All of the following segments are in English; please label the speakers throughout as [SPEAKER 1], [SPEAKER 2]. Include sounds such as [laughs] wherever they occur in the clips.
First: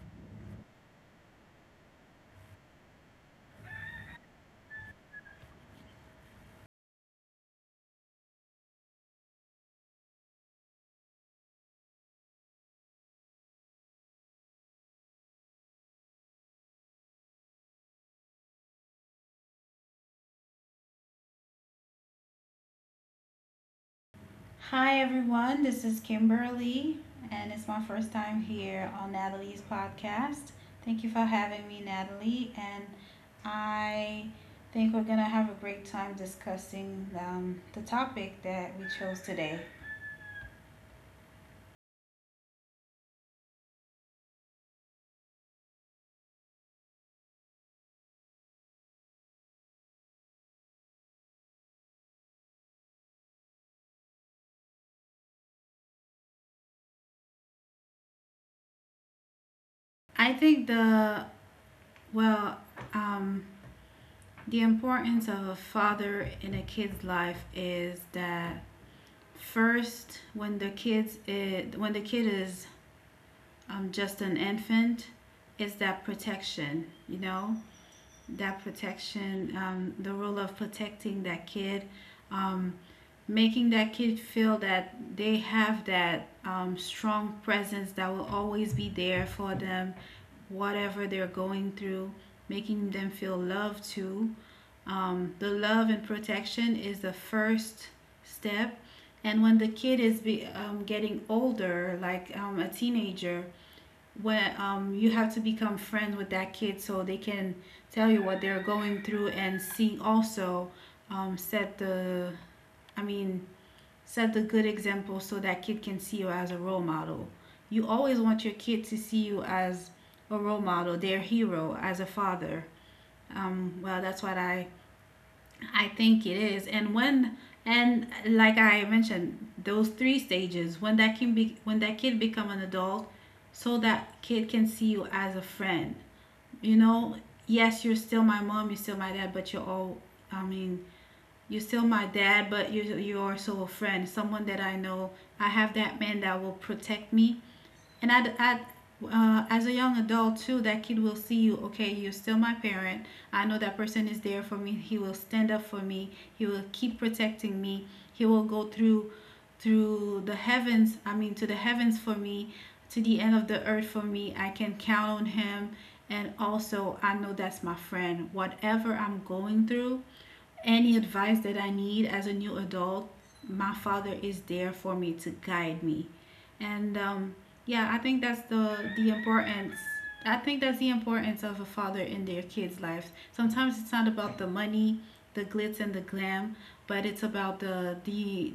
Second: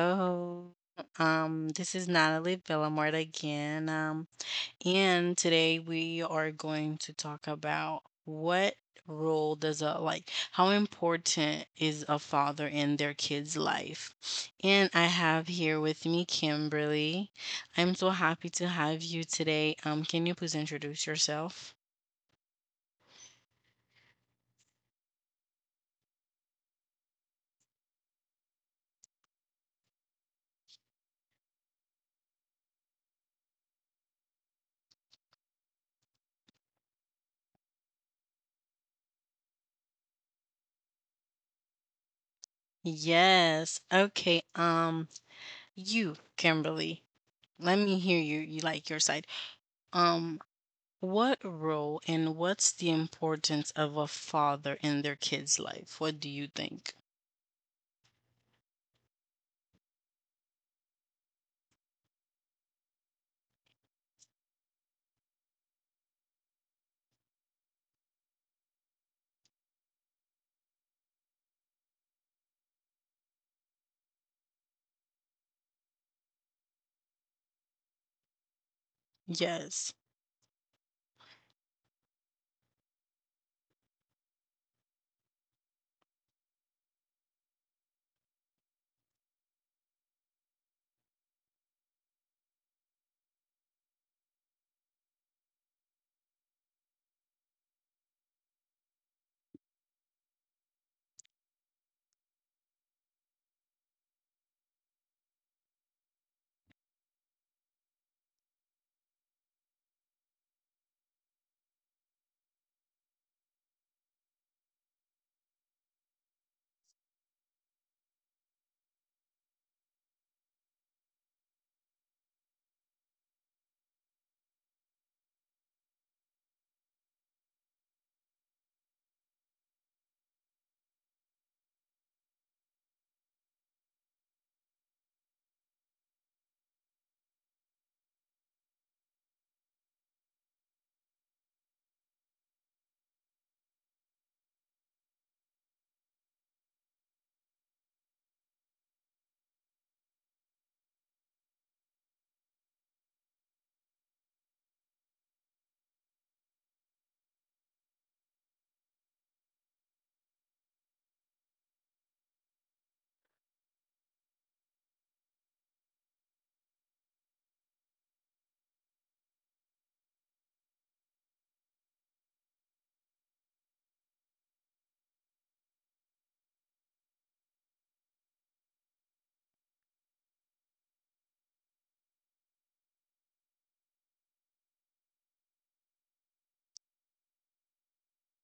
[SPEAKER 1] hello. This is Natalie Villamort again. And today we are going to talk about what role does a like how important is a father in their kid's life? And I have here with me Kimberly. I'm so happy to have you today. Can you please introduce yourself?
[SPEAKER 2] Hi everyone, this is Kimberly, and it's my first time here on Natalie's podcast. Thank you for having me, Natalie, and I think we're gonna have a great time discussing the topic that we chose today.
[SPEAKER 1] Yes. Okay. You, Kimberly. Let me hear you. You like your side. Um. What role and what's the importance of a father in their kids' life? What do you think?
[SPEAKER 2] I think well, um, the importance of a father in a kid's life is that first when the kids it, when the kid is I'm just an infant is that protection, you know, that protection,
[SPEAKER 1] Yes.
[SPEAKER 2] the role of protecting that kid, um, making that kid feel that they have that strong presence that will always be there for them, whatever they're going through, making them feel loved too. The love and protection is the first step. And when the kid is getting older, like a teenager, where you have to become friends with that kid so they can tell you what they're going through and see also, set the i mean set the good example so that kid can see you as a role model. You always want your kid to see you as a role model, their hero, as a father. Well that's what I think it is. And when and like I mentioned, those three stages, when that can be when that kid become an adult, so that kid can see you as a friend. You know, yes, you're still my mom, you're still my dad, but you're all I mean, you're still my dad, but you are also a friend, someone that I know. I have that man that will protect me, and I as a young adult too, that kid will see you. Okay, you're still my parent. I know that person is there for me. He will stand up for me. He will keep protecting me. He will go through the heavens. I mean, to the heavens for me, to the end of the earth for me. I can count on him. And also, I know that's my friend. Whatever I'm going through, any advice that I need as a new adult, my father is there for me to guide me. And Yeah, I think that's the importance of a father in their kids' lives. Sometimes it's not about the money, the glitz and the glam, but it's about the the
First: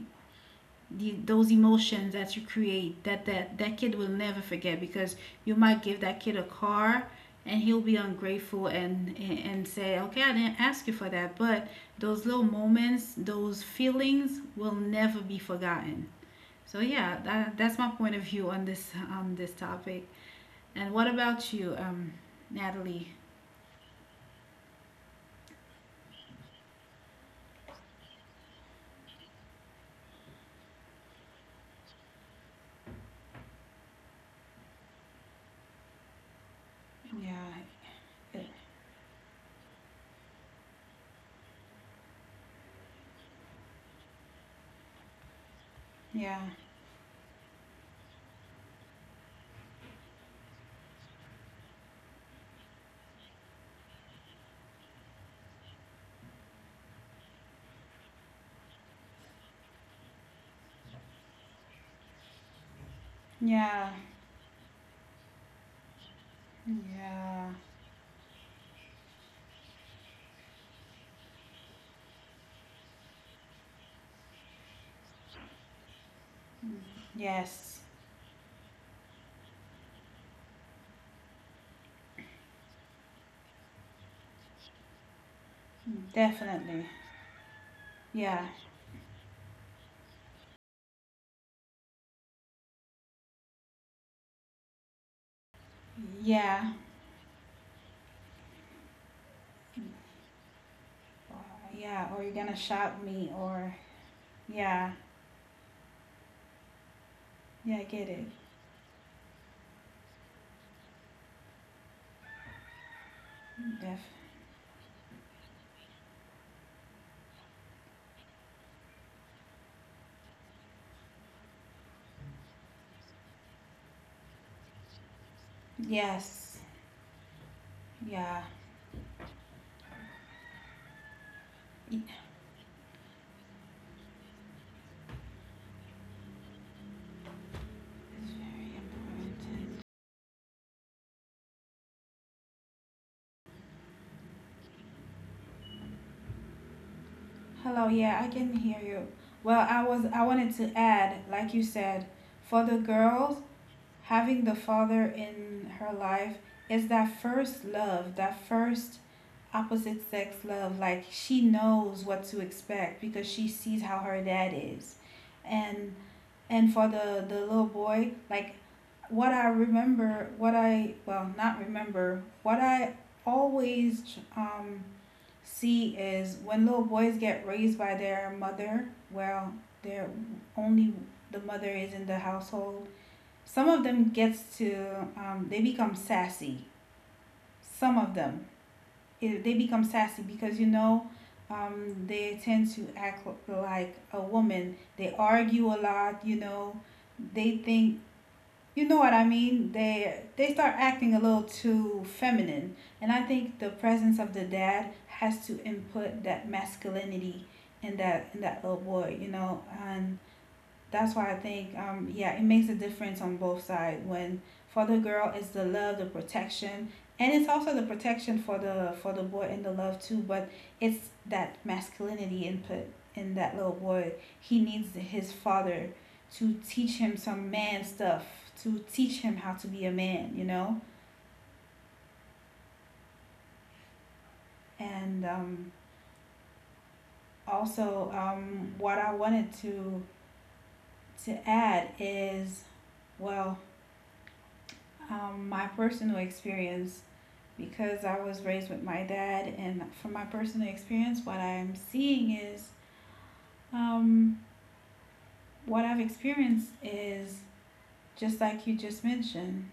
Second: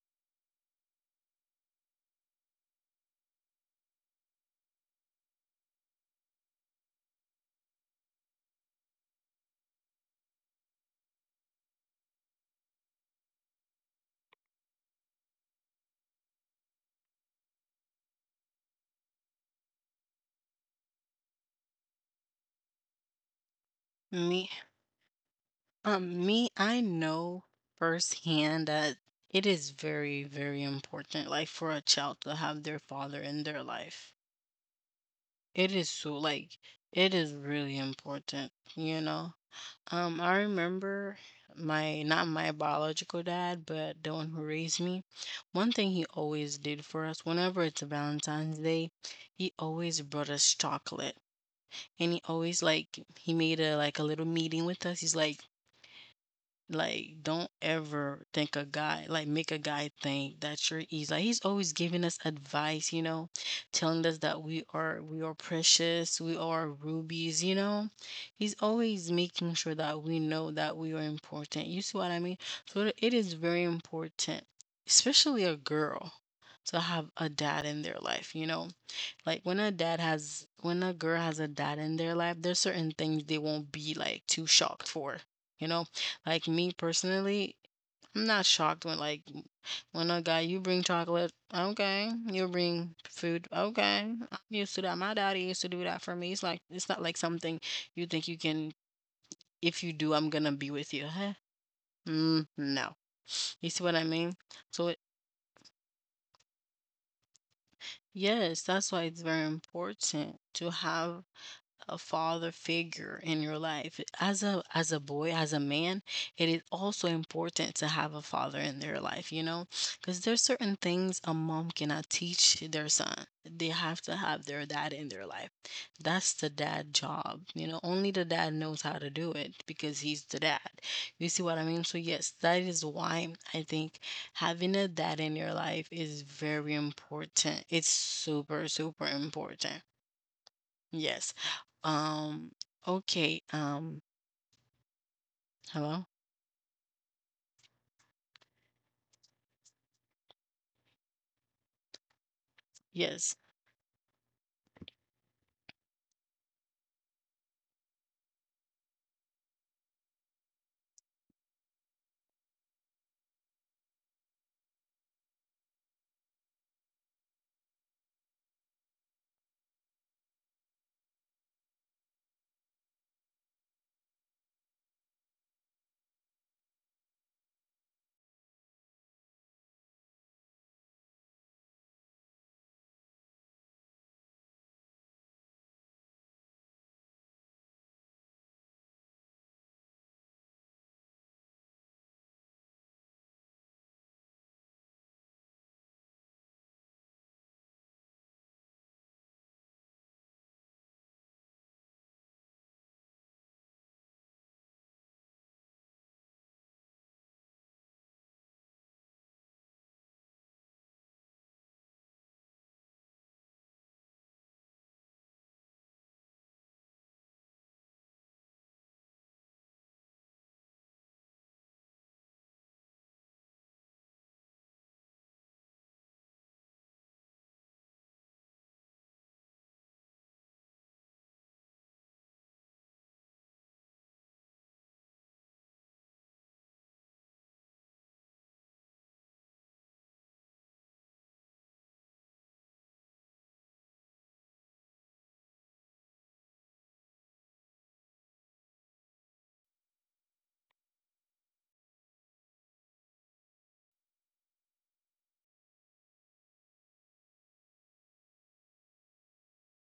[SPEAKER 2] the, those emotions that you create, that, that kid will never forget. Because you might give that kid a car and he'll be ungrateful and say, okay, I didn't ask you for that. But those little moments, those feelings, will never be forgotten. So yeah, that's my point of view on this topic. And what about you, Natalie?
[SPEAKER 1] Me me, I know firsthand that it is very, very important like for a child to have their father in their life. It is it
[SPEAKER 2] Yeah.
[SPEAKER 1] is really important, you know? I remember my not my biological dad, but the one who raised me. One thing he
[SPEAKER 2] Yeah.
[SPEAKER 1] always did for us whenever it's a Valentine's Day, he always brought us chocolate. And he always he made a little meeting with us. He's like, don't ever think a guy like, make a guy think that you're easy like, he's always giving us advice, you know,
[SPEAKER 2] Yeah.
[SPEAKER 1] telling us that we are precious, we are rubies, you
[SPEAKER 2] Yeah.
[SPEAKER 1] know? He's always making sure that we know that we are important. You see what I mean? So it is very important, especially a girl, to
[SPEAKER 2] Mm,
[SPEAKER 1] have a dad in their
[SPEAKER 2] yes.
[SPEAKER 1] life, you know? Like, when a dad has when a girl has a dad in their life, there's certain things they won't be, like, too shocked for, you know?
[SPEAKER 2] Mm,
[SPEAKER 1] Like me
[SPEAKER 2] definitely.
[SPEAKER 1] personally, I'm not
[SPEAKER 2] Yeah.
[SPEAKER 1] shocked when a guy you bring chocolate, okay, you bring food, okay. I'm used to that. My daddy used to do that for me. It's like
[SPEAKER 2] Yeah.
[SPEAKER 1] it's not like something you think you can. If you do, I'm gonna be with you. Huh?
[SPEAKER 2] Uh, Yeah.
[SPEAKER 1] Mm,
[SPEAKER 2] Or you're gonna
[SPEAKER 1] no,
[SPEAKER 2] shout me
[SPEAKER 1] you see what
[SPEAKER 2] or
[SPEAKER 1] I mean. So it,
[SPEAKER 2] yeah. Yeah, I get it.
[SPEAKER 1] yes, that's why it's very important to have a father figure in your life.
[SPEAKER 2] Def
[SPEAKER 1] As a boy, as a man, it is also important to have a father in their life, you know? Because there's certain things a mom cannot teach their son. They have to have their dad in their life. That's the
[SPEAKER 2] yes.
[SPEAKER 1] dad job. You know, only the dad
[SPEAKER 2] Yeah.
[SPEAKER 1] knows how to do it because he's the dad. You see what I mean? So yes,
[SPEAKER 2] It's
[SPEAKER 1] that is why I think having a dad in your life is very important. It's super, super
[SPEAKER 2] very
[SPEAKER 1] important.
[SPEAKER 2] important.
[SPEAKER 1] Yes. Um, okay. Hello?
[SPEAKER 2] Hello, yeah, I can hear you. Well, I wanted to add, like you said, for the
[SPEAKER 1] Yes.
[SPEAKER 2] girls, having the father in her life is that first love, that first opposite sex love. Like she knows what to expect because she sees how her dad is. And and for the little boy, like what I remember, what I well, not remember, what I always C is, when little boys get raised by their mother, well, they're only the mother is in the household. Some of them gets to they become sassy. Some of them, they become sassy because, you know, they tend to act like a woman. They argue a lot. You know, they think you know what I mean? They start acting a little too feminine, and I think the presence of the dad has to input that masculinity in that little boy, you know. And that's why I think, yeah, it makes a difference on both sides. When, for the girl, it's the love, the protection, and it's also the protection for the boy and the love too. But it's that masculinity input in that little boy. He needs his father to teach him some man stuff, to teach him how to be a man, you know. And Also, what I wanted to add is, well, my personal experience, because I was raised with my dad, and from my personal experience, what I'm seeing is, um, what I've experienced is, just like you just mentioned.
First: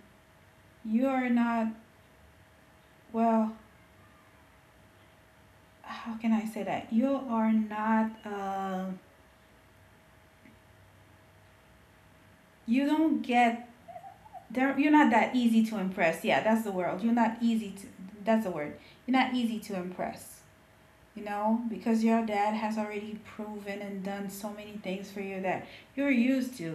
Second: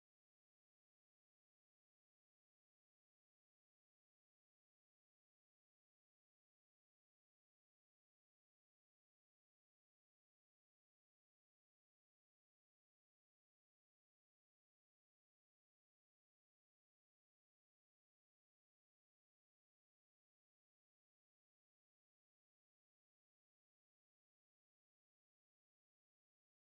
[SPEAKER 2] You are not, well, How can I say that? You are not, you don't get, there. You're not that easy to impress. Yeah, that's the word. You're not easy to, that's the word. You're not easy to impress. You know, because your dad has already proven and done so many things for you that you're used to,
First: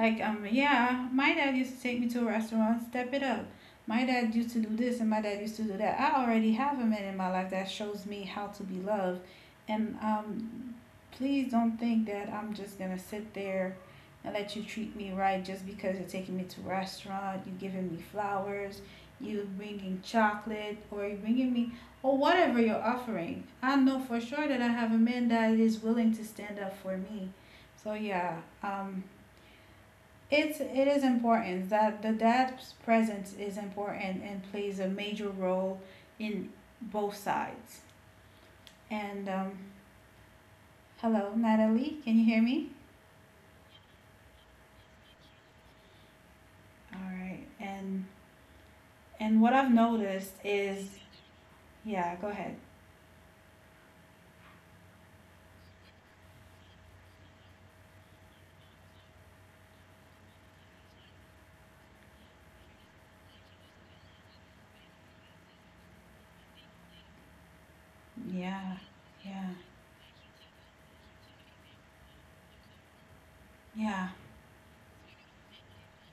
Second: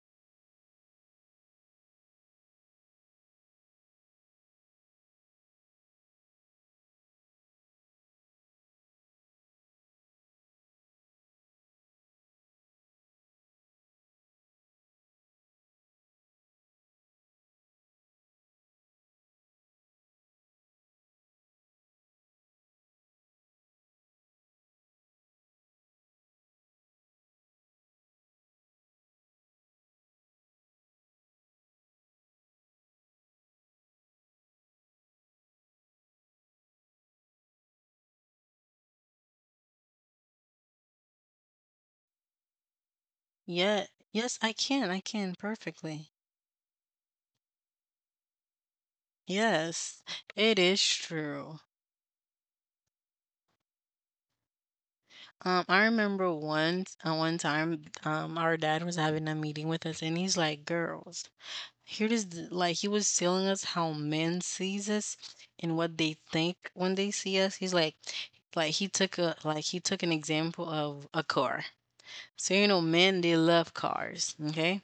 [SPEAKER 2] like, yeah, my dad used to take me to a restaurant, step it up. My dad used to do this and my dad used to do that. I already have a man in my life that shows me how to be loved. And Please don't think that I'm just gonna sit there and let you treat me right just because you're taking me to a restaurant, you're giving me flowers, you bringing chocolate or you bringing me or whatever you're offering. I know for sure that I have a man that is willing to stand up for me. So yeah, um, it is important that the dad's presence is important and plays a major role in both sides. And Hello, Natalie, can you hear me?
[SPEAKER 1] Yeah. Yes, I can. I can perfectly.
[SPEAKER 2] All right. And what I've
[SPEAKER 1] Yes,
[SPEAKER 2] noticed
[SPEAKER 1] it
[SPEAKER 2] is,
[SPEAKER 1] is true.
[SPEAKER 2] yeah, go ahead.
[SPEAKER 1] I remember once, one time, our dad was having a meeting with us, and he's like, "Girls, here is the, like he was telling us how men sees us and what they think when they see us." He's
[SPEAKER 2] Yeah, yeah,
[SPEAKER 1] like he took a like he took an example of a car. So you know,
[SPEAKER 2] yeah.
[SPEAKER 1] men they love cars, okay?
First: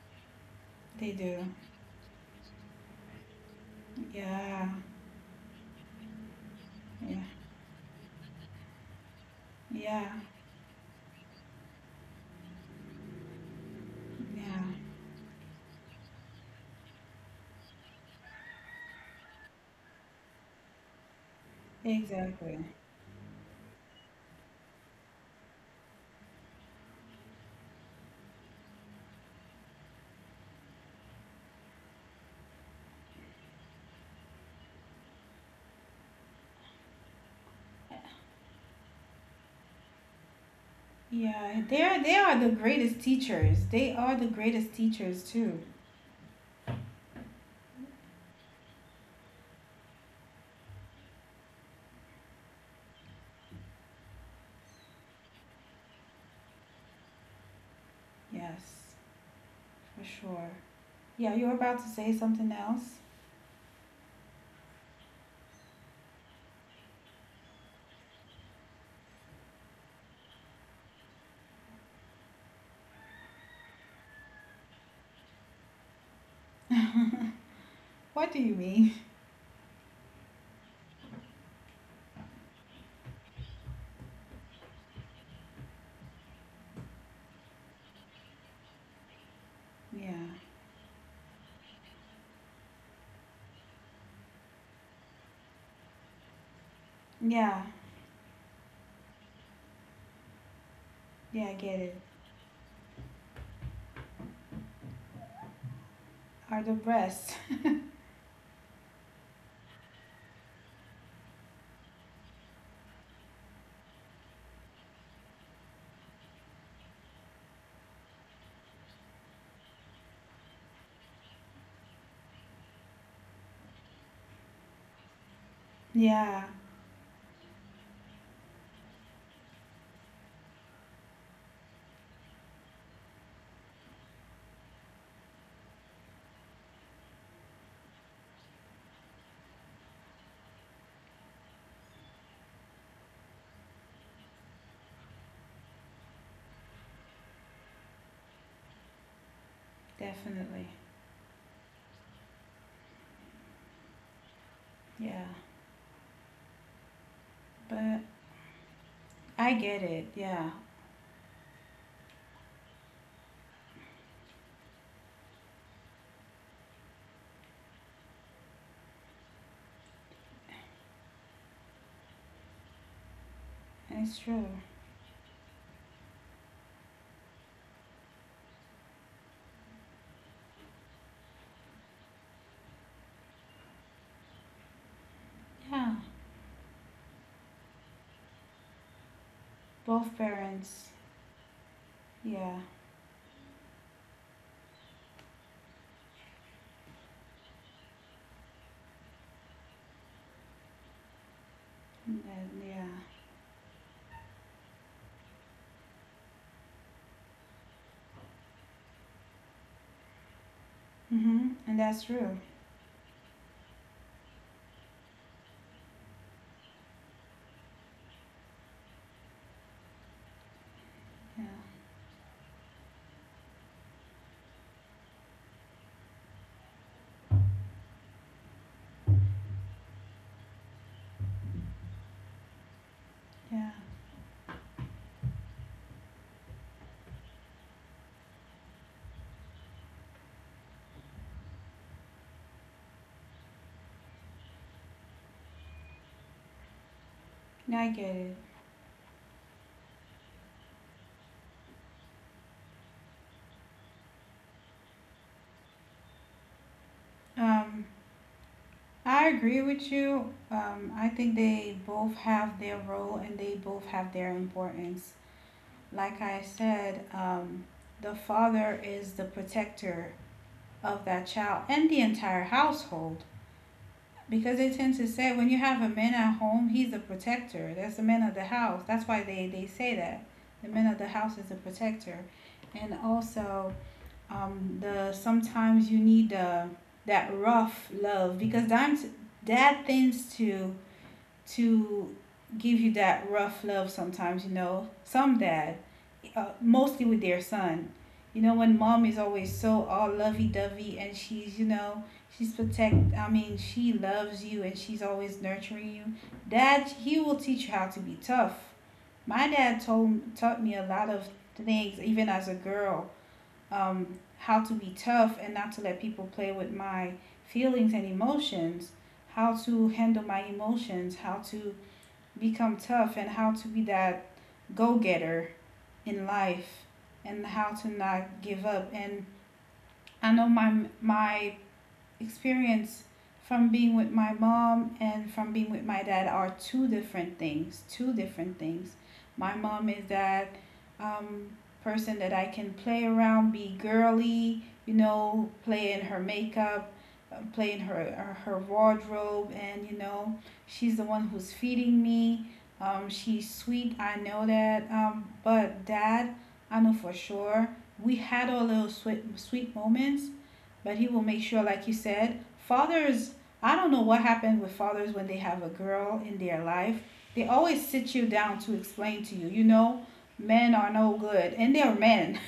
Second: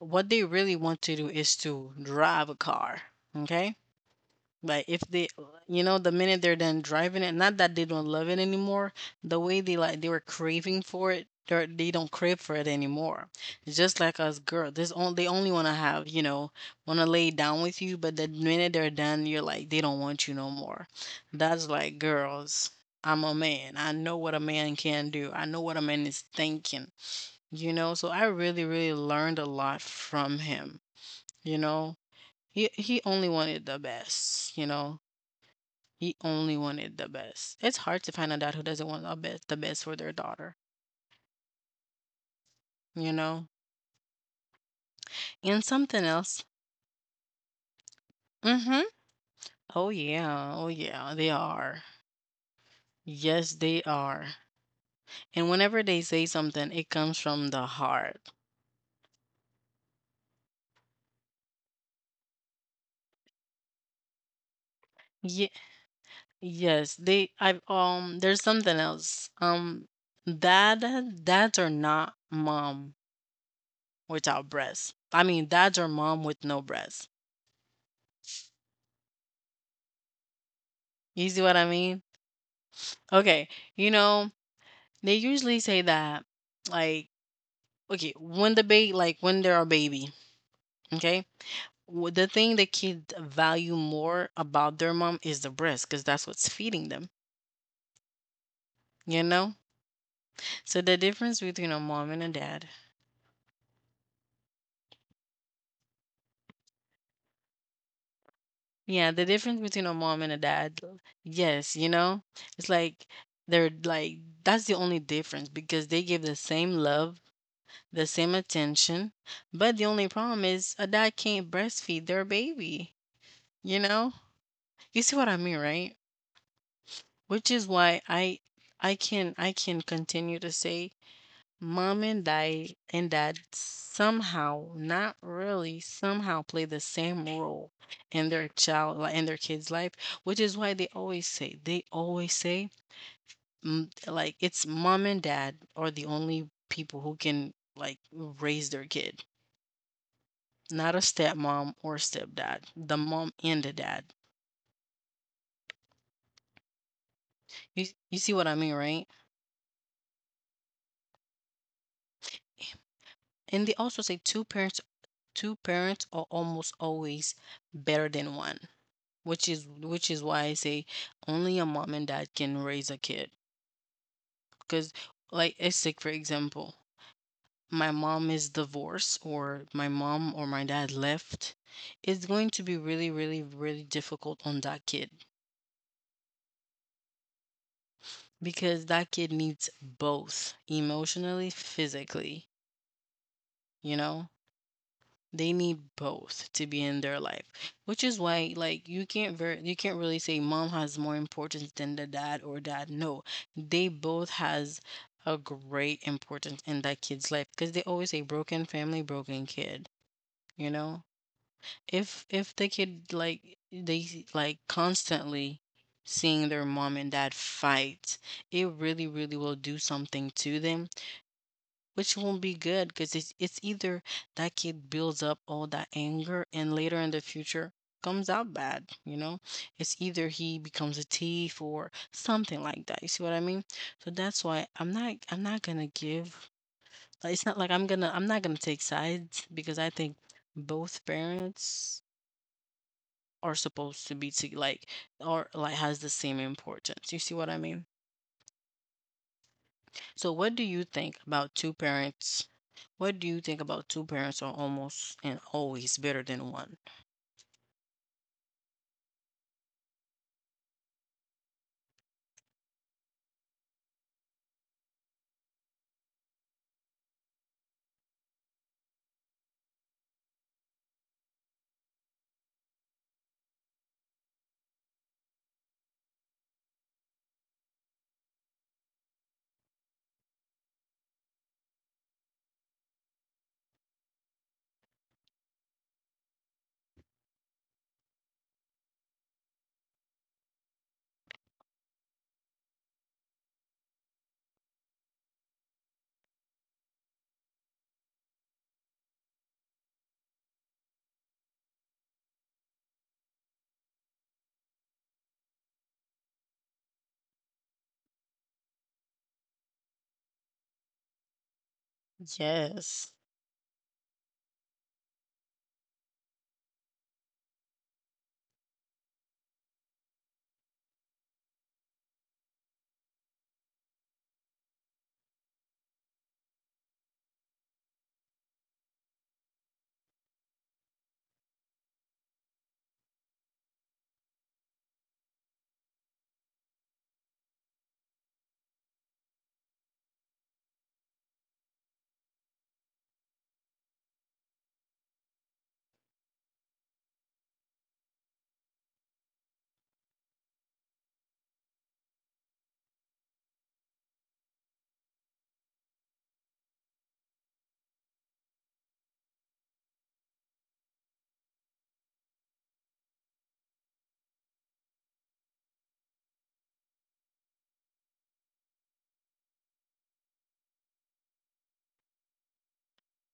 [SPEAKER 1] What they really want
[SPEAKER 2] They
[SPEAKER 1] to do
[SPEAKER 2] do.
[SPEAKER 1] is to drive a car. Okay.
[SPEAKER 2] Yeah,
[SPEAKER 1] Like if they, you know, the minute they're done
[SPEAKER 2] yeah,
[SPEAKER 1] driving it, not that they don't love it anymore, the way they
[SPEAKER 2] yeah,
[SPEAKER 1] like, they were craving for it, they're, they don't crave for it anymore. It's just like us
[SPEAKER 2] yeah.
[SPEAKER 1] girls, this on, they only want to have, you know, want to lay down with you, but the minute they're done, you're like, they don't want you no more. That's like
[SPEAKER 2] Exactly.
[SPEAKER 1] girls. I'm a man. I know what a man can do. I know what a man is thinking, you know, so I really really learned a lot from him, you know, he only wanted the best, you know. He only wanted the best. It's hard to find a dad who doesn't want the best for their daughter,
[SPEAKER 2] Yeah, they are, they are the
[SPEAKER 1] you
[SPEAKER 2] greatest
[SPEAKER 1] know.
[SPEAKER 2] teachers. They are the greatest
[SPEAKER 1] And
[SPEAKER 2] teachers
[SPEAKER 1] something
[SPEAKER 2] too.
[SPEAKER 1] else. Mhm. Oh yeah. Oh yeah, they are. Yes, they are. And whenever they say something, it comes from the heart.
[SPEAKER 2] Yes, for sure. Yeah, you were about to say something else?
[SPEAKER 1] Yeah, yes, they I've there's something else. Dad dads are not mom without breasts. I mean, dads are mom with no breasts.
[SPEAKER 2] What do you mean? [laughs]
[SPEAKER 1] You see what I mean? Okay, you know, they usually say that, like, okay, when the like when they're a baby,
[SPEAKER 2] Yeah.
[SPEAKER 1] okay, the thing the kid value more about their mom is the breast, because that's what's feeding them,
[SPEAKER 2] Yeah.
[SPEAKER 1] you know. So the difference between a mom and a
[SPEAKER 2] Yeah, I get
[SPEAKER 1] dad,
[SPEAKER 2] it. Are the best. [laughs]
[SPEAKER 1] yeah, the difference between a mom and a dad, yes, you know, it's like they're like that's the only difference because they give the same love, the same attention, but the only problem is a dad can't breastfeed their baby, you know. You see what I mean, right?
[SPEAKER 2] Yeah,
[SPEAKER 1] Which is why I can continue to say mom and dad somehow, not really, somehow play the same role in their in their kid's life, which is why they always say mm, like it's mom and dad are the only people who can like raise their kid,
[SPEAKER 2] definitely.
[SPEAKER 1] not a stepmom or stepdad, the mom and the dad.
[SPEAKER 2] Yeah.
[SPEAKER 1] You
[SPEAKER 2] But
[SPEAKER 1] you see what I mean, right?
[SPEAKER 2] I get it. Yeah.
[SPEAKER 1] And they also say two parents are almost always better than one, which is why I say only a mom and dad can raise a kid.
[SPEAKER 2] It's
[SPEAKER 1] Because
[SPEAKER 2] true.
[SPEAKER 1] like it's like for example, my mom is divorced or my mom or my dad left, it's going to be really, really, really difficult on that kid
[SPEAKER 2] Yeah.
[SPEAKER 1] because that kid needs both
[SPEAKER 2] Both
[SPEAKER 1] emotionally,
[SPEAKER 2] parents.
[SPEAKER 1] physically,
[SPEAKER 2] Yeah.
[SPEAKER 1] you know? They need both to be in their life, which is why, like, you can't ver- you can't really say mom has more importance than the dad or dad. No,
[SPEAKER 2] And then-
[SPEAKER 1] they
[SPEAKER 2] yeah.
[SPEAKER 1] both has a great importance in that kid's life because they always say broken family, broken kid. You know,
[SPEAKER 2] Mhm. And that's
[SPEAKER 1] if the
[SPEAKER 2] true.
[SPEAKER 1] kid like they like constantly seeing their mom and dad fight, it really really will do something to them,
[SPEAKER 2] Yeah.
[SPEAKER 1] which won't be good because it's either that kid builds up all that anger and later in the future comes out bad, you know, it's either he becomes a thief or something like that, you see what I mean. So that's why
[SPEAKER 2] Yeah.
[SPEAKER 1] I'm not gonna give, like, it's not like I'm not gonna take sides because I think both parents are supposed to be to like or like has the same importance, you see what I mean.
[SPEAKER 2] I get it.
[SPEAKER 1] So what do you think about two parents? What do you think about two parents are almost and always better than one?
[SPEAKER 2] Um I agree with you. I think they both have their role and they both have their importance. Like I said, the father is the protector of that child and the entire household. Because they tend to say, when you have a man at home, he's a protector. That's the man of the house. That's why they say that. The man of the house is a protector. And also, the sometimes you need that rough love, because dimes, dad tends to give you that rough love sometimes, you know. Some dad, mostly with their son. You know, when mom is always so all lovey dovey and she's, you know, she's protect, I mean, she loves you and she's always nurturing you. Dad, he will teach you how to be tough. My dad told taught me a lot of things,
[SPEAKER 1] Yes.
[SPEAKER 2] even as a girl, how to be tough and not to let people play with my feelings and emotions, how to handle my emotions, how to become tough, and how to be that go getter in life, and how to not give up. And I know my experience from being with my mom and from being with my dad are two different things. Two different things. My mom is that um, person that I can play around, be girly, you know, play in her makeup, play in her her wardrobe, and, you know, she's the one who's feeding me. She's sweet. I know that. But dad, I know for sure we had all those sweet sweet moments, but he will make sure, like you said, fathers. I don't know what happened with fathers when they have a girl in their life. They always sit you down to explain to you, you know, men are no good, and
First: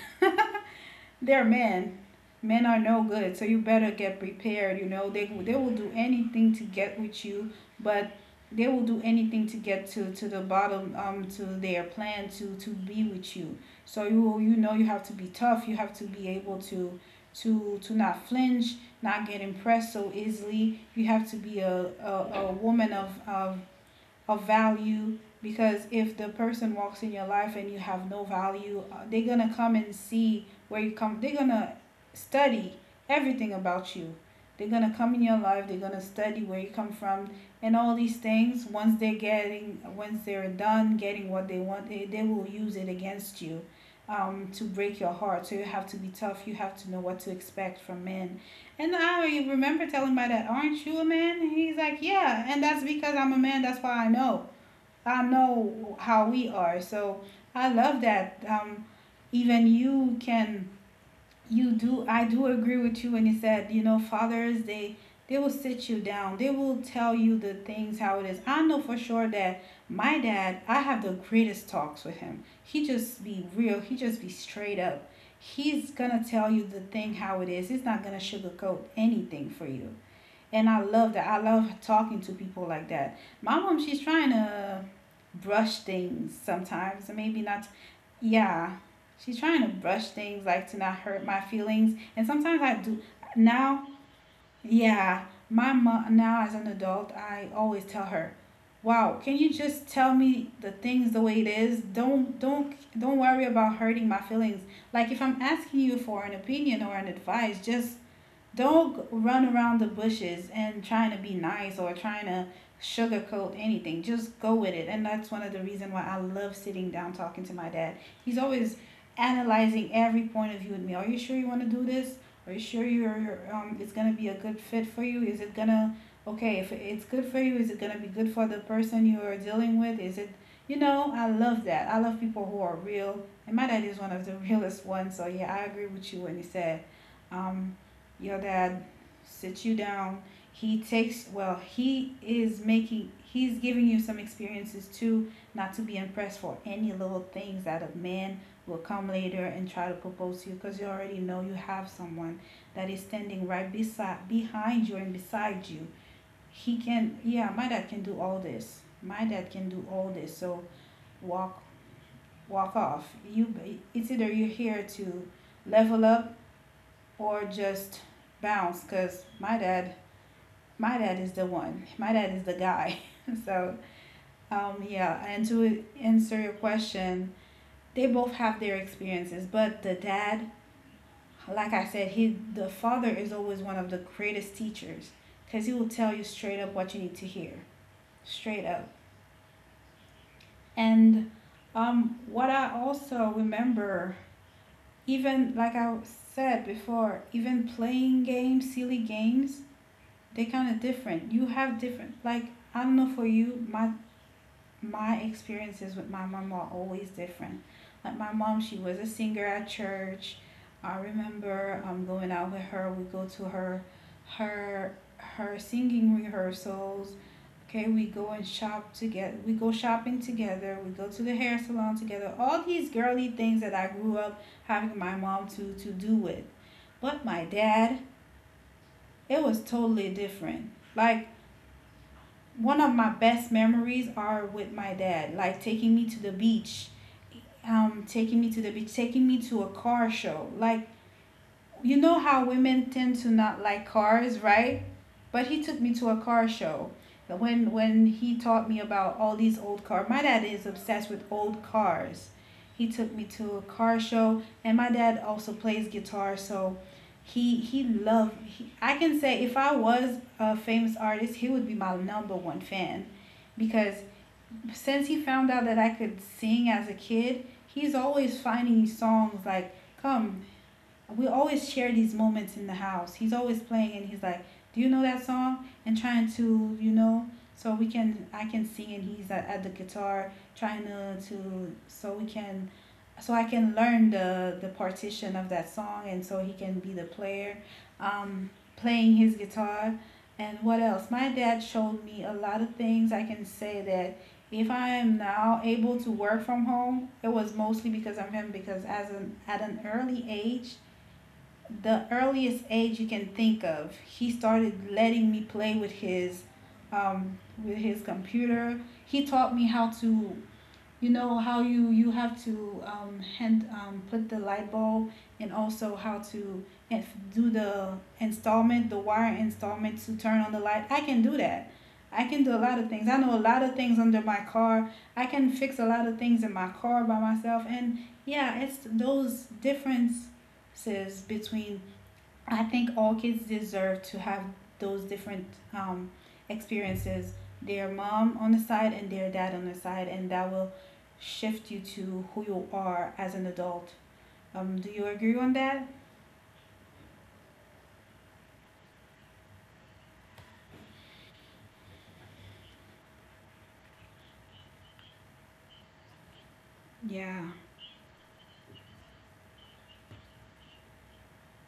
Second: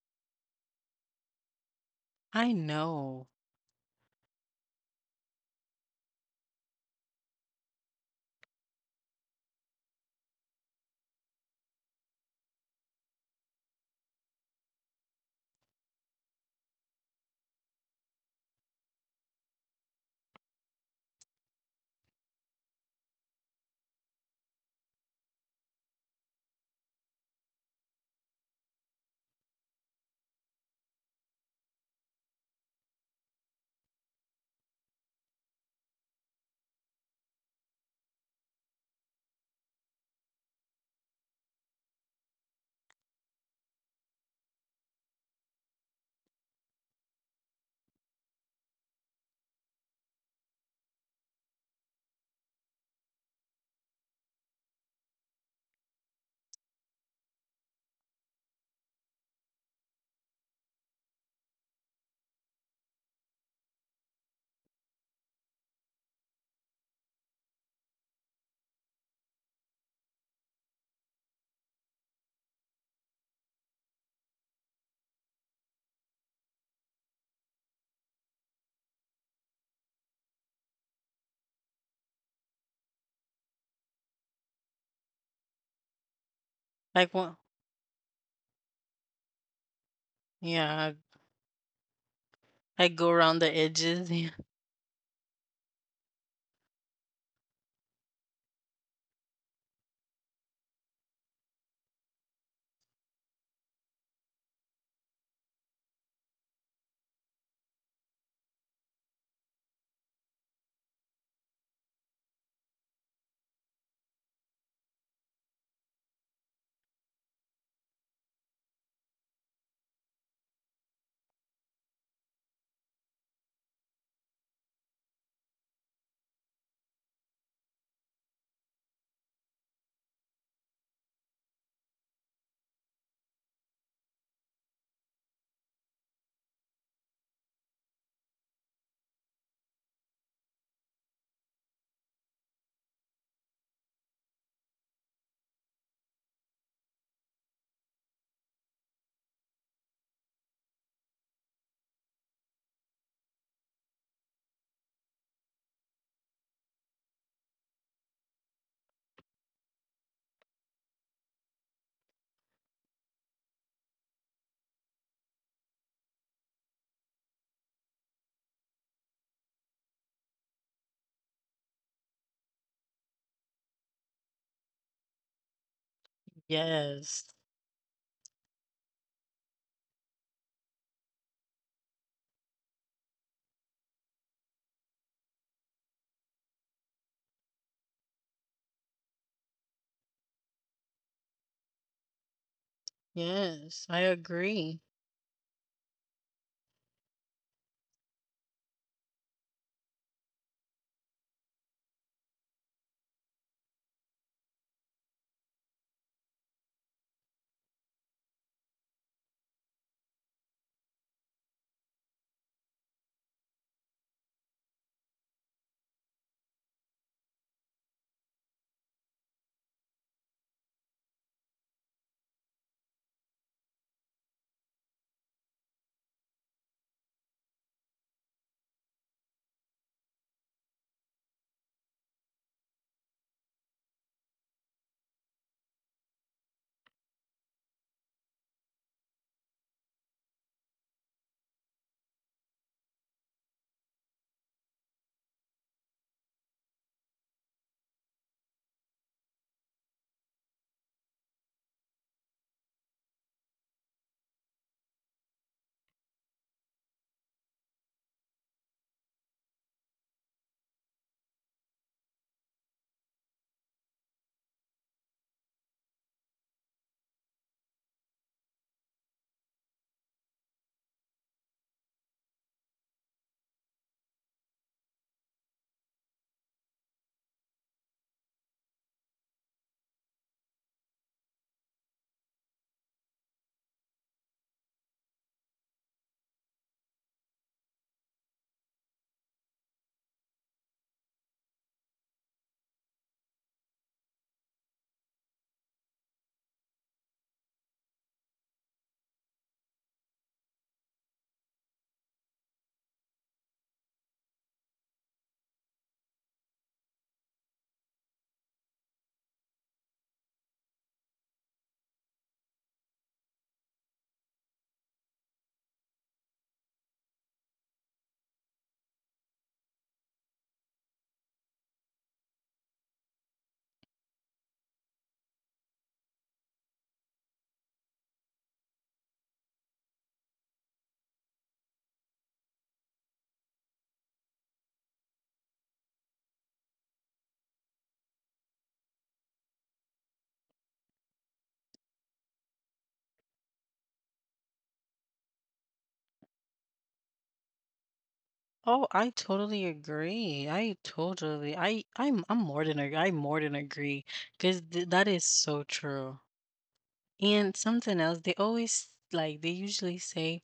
[SPEAKER 2] they're men.
[SPEAKER 1] I
[SPEAKER 2] Men are no
[SPEAKER 1] know.
[SPEAKER 2] good, so you better get prepared. You know they will do anything to get with you, but they will do anything to get to the bottom, to their plan, to be with you. So you know, you have to be tough. You have to be able to not flinch, not get impressed so easily. You have to be a woman of of value because if the person walks in your life and you have no value, they're gonna come and see where you come they're gonna study everything about you, they're gonna come in your life, they're gonna study where you come from. And all these things, once they're getting, once they're done getting what they want, they will use it against you, to break your heart. So you have to be tough, you have to know what to expect from men. And I remember telling my dad, "Aren't you a man?" And he's like, "Yeah. And that's because I'm a man. That's why I know. I know how we are." So I love that. Even you can you do I do agree with you when you said, you know, fathers, they will sit you down, they will tell you the things how it is. I know for sure that my dad, I have the greatest talks with him. He just be real, he just be straight up. He's gonna tell you the thing how it is, he's not gonna sugarcoat anything for you. And I love that. I love talking to people like that. My mom, she's trying to brush things sometimes,
[SPEAKER 1] Like one
[SPEAKER 2] maybe not. Yeah, she's trying to brush things like to
[SPEAKER 1] yeah,
[SPEAKER 2] not hurt my feelings. And sometimes I
[SPEAKER 1] I
[SPEAKER 2] do.
[SPEAKER 1] go around the
[SPEAKER 2] Now,
[SPEAKER 1] edges. [laughs]
[SPEAKER 2] yeah, my mom, now as an adult, I always tell her, "Wow, can you just tell me the things the way it is? Don't don't worry about hurting my feelings. Like if I'm asking you for an opinion or an advice, just don't run around the bushes and trying to be nice or trying to sugarcoat anything. Just go with it." And that's one of the reasons why I love sitting down talking to my dad. He's always analyzing every point of view with me. Are you sure you want to do this? Are you sure you're it's gonna be a good fit for you? Is it gonna okay if it's good for you? Is it gonna be good for the person you are dealing with? Is it, you know, I love that. I love people who are real, and my dad is one of the [laughs] realest ones. So yeah, I agree with you when you said um your dad sits you down. He takes, well, he is making, he's giving you some experiences too, not to be impressed for any little things that a man will come later and try to propose to you, because you already know you have someone that is standing right beside, behind you and beside you. He can, yeah, my dad can do all this. My dad can do all this. So walk, walk off. You, it's either you're here to level up or just bounce, because my dad is the one, my dad is the guy. [laughs] So yeah, and to answer your
[SPEAKER 1] Yes.
[SPEAKER 2] question, they both have their experiences, but the dad, like I said, he the father is always one of the greatest teachers, because he will tell you straight up what you need to hear, straight up. And what I also
[SPEAKER 1] Yes, I
[SPEAKER 2] remember,
[SPEAKER 1] agree.
[SPEAKER 2] even like I said before, even playing games, silly games. They're kind of different. You have different, like, I don't know for you, my experiences with my mom are always different. Like my mom, she was a singer at church. I remember going out with her. We go to her singing rehearsals. Okay, we go and shop together. We go shopping together. We go to the hair salon together. All these girly things that I grew up having my mom to do with. But my dad, it was totally different. Like one of my best memories are with my dad, like taking me to the beach, taking me to the beach, taking me to a car show. Like, you know how women tend to not like cars, right? But he took me to a car show. When he taught me about all these old cars, my dad is obsessed with old cars. He took me to a car show, and my dad also plays guitar, so he loved. He, I can say if I was a famous artist, he would be my number one fan, because since he found out that I could sing as a kid, he's always finding songs like, "Come," we always share these moments in the house. He's always playing and he's like, "Do you know that song?" And trying to, you know, so we can I can sing and he's at the guitar trying to so we can so I can learn the partition of that song and so he can be the player, um playing his guitar. And what else? My dad showed me a lot of things. I can say that if I am now able to work from home, it was mostly because of him, because as an at an early age, the earliest age you can think of, he started letting me play with his, um, with his computer. He taught me how to, you know, how you you have to hand put the light bulb, and also how to do the installment, the wire installment to turn on the light. I can do that. I can do a lot of things. I know a lot of things under my car. I can fix a lot of things in my car by myself. And yeah, it's those differences between, I think all kids deserve to have those different, um, experiences, their mom on the side and their dad on the side, and that will shift you to who you are as an adult. Do you agree on that?
[SPEAKER 1] Oh, I totally agree. I totally I I'm more than ag- I more than agree because th that is so true.
[SPEAKER 2] Yeah.
[SPEAKER 1] And something else, they always like they usually say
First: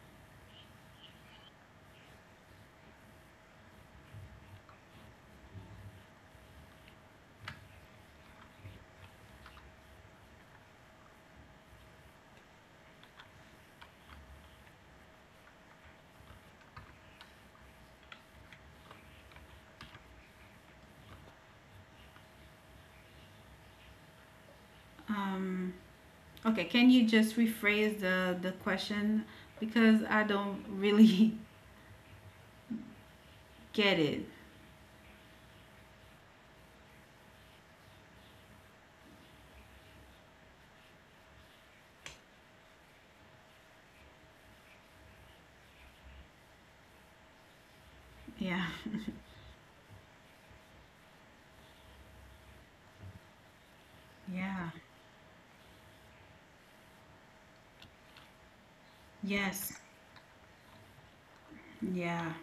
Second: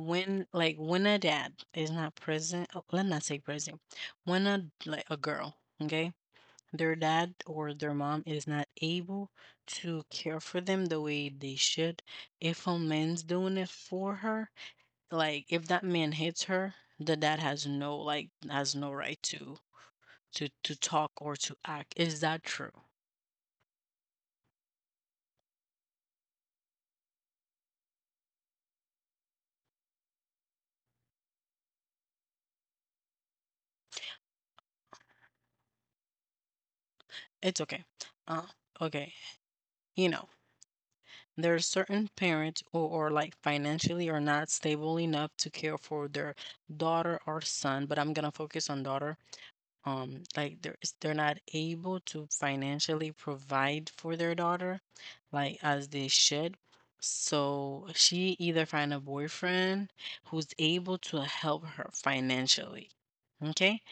[SPEAKER 1] when like when a dad is not present, oh, let's not say present, when a like a girl, okay, their dad or their mom is not able to care for them the way they should. If a man's doing it for her, like if that man hits her, the dad has no like has no right to to talk or to act. Is that true?
[SPEAKER 2] Um, okay, can you just rephrase the question? Because I don't really [laughs] get it.
[SPEAKER 1] It's okay. Uh okay. You know. There are certain parents who are like financially are not stable enough to care for their daughter or son, but I'm gonna focus on daughter.
[SPEAKER 2] Yeah.
[SPEAKER 1] Like they're not able to financially provide for their daughter, like as they
[SPEAKER 2] Yeah.
[SPEAKER 1] should. So she either find a boyfriend who's able
[SPEAKER 2] Yes.
[SPEAKER 1] to help her financially.
[SPEAKER 2] Yeah.
[SPEAKER 1] Okay.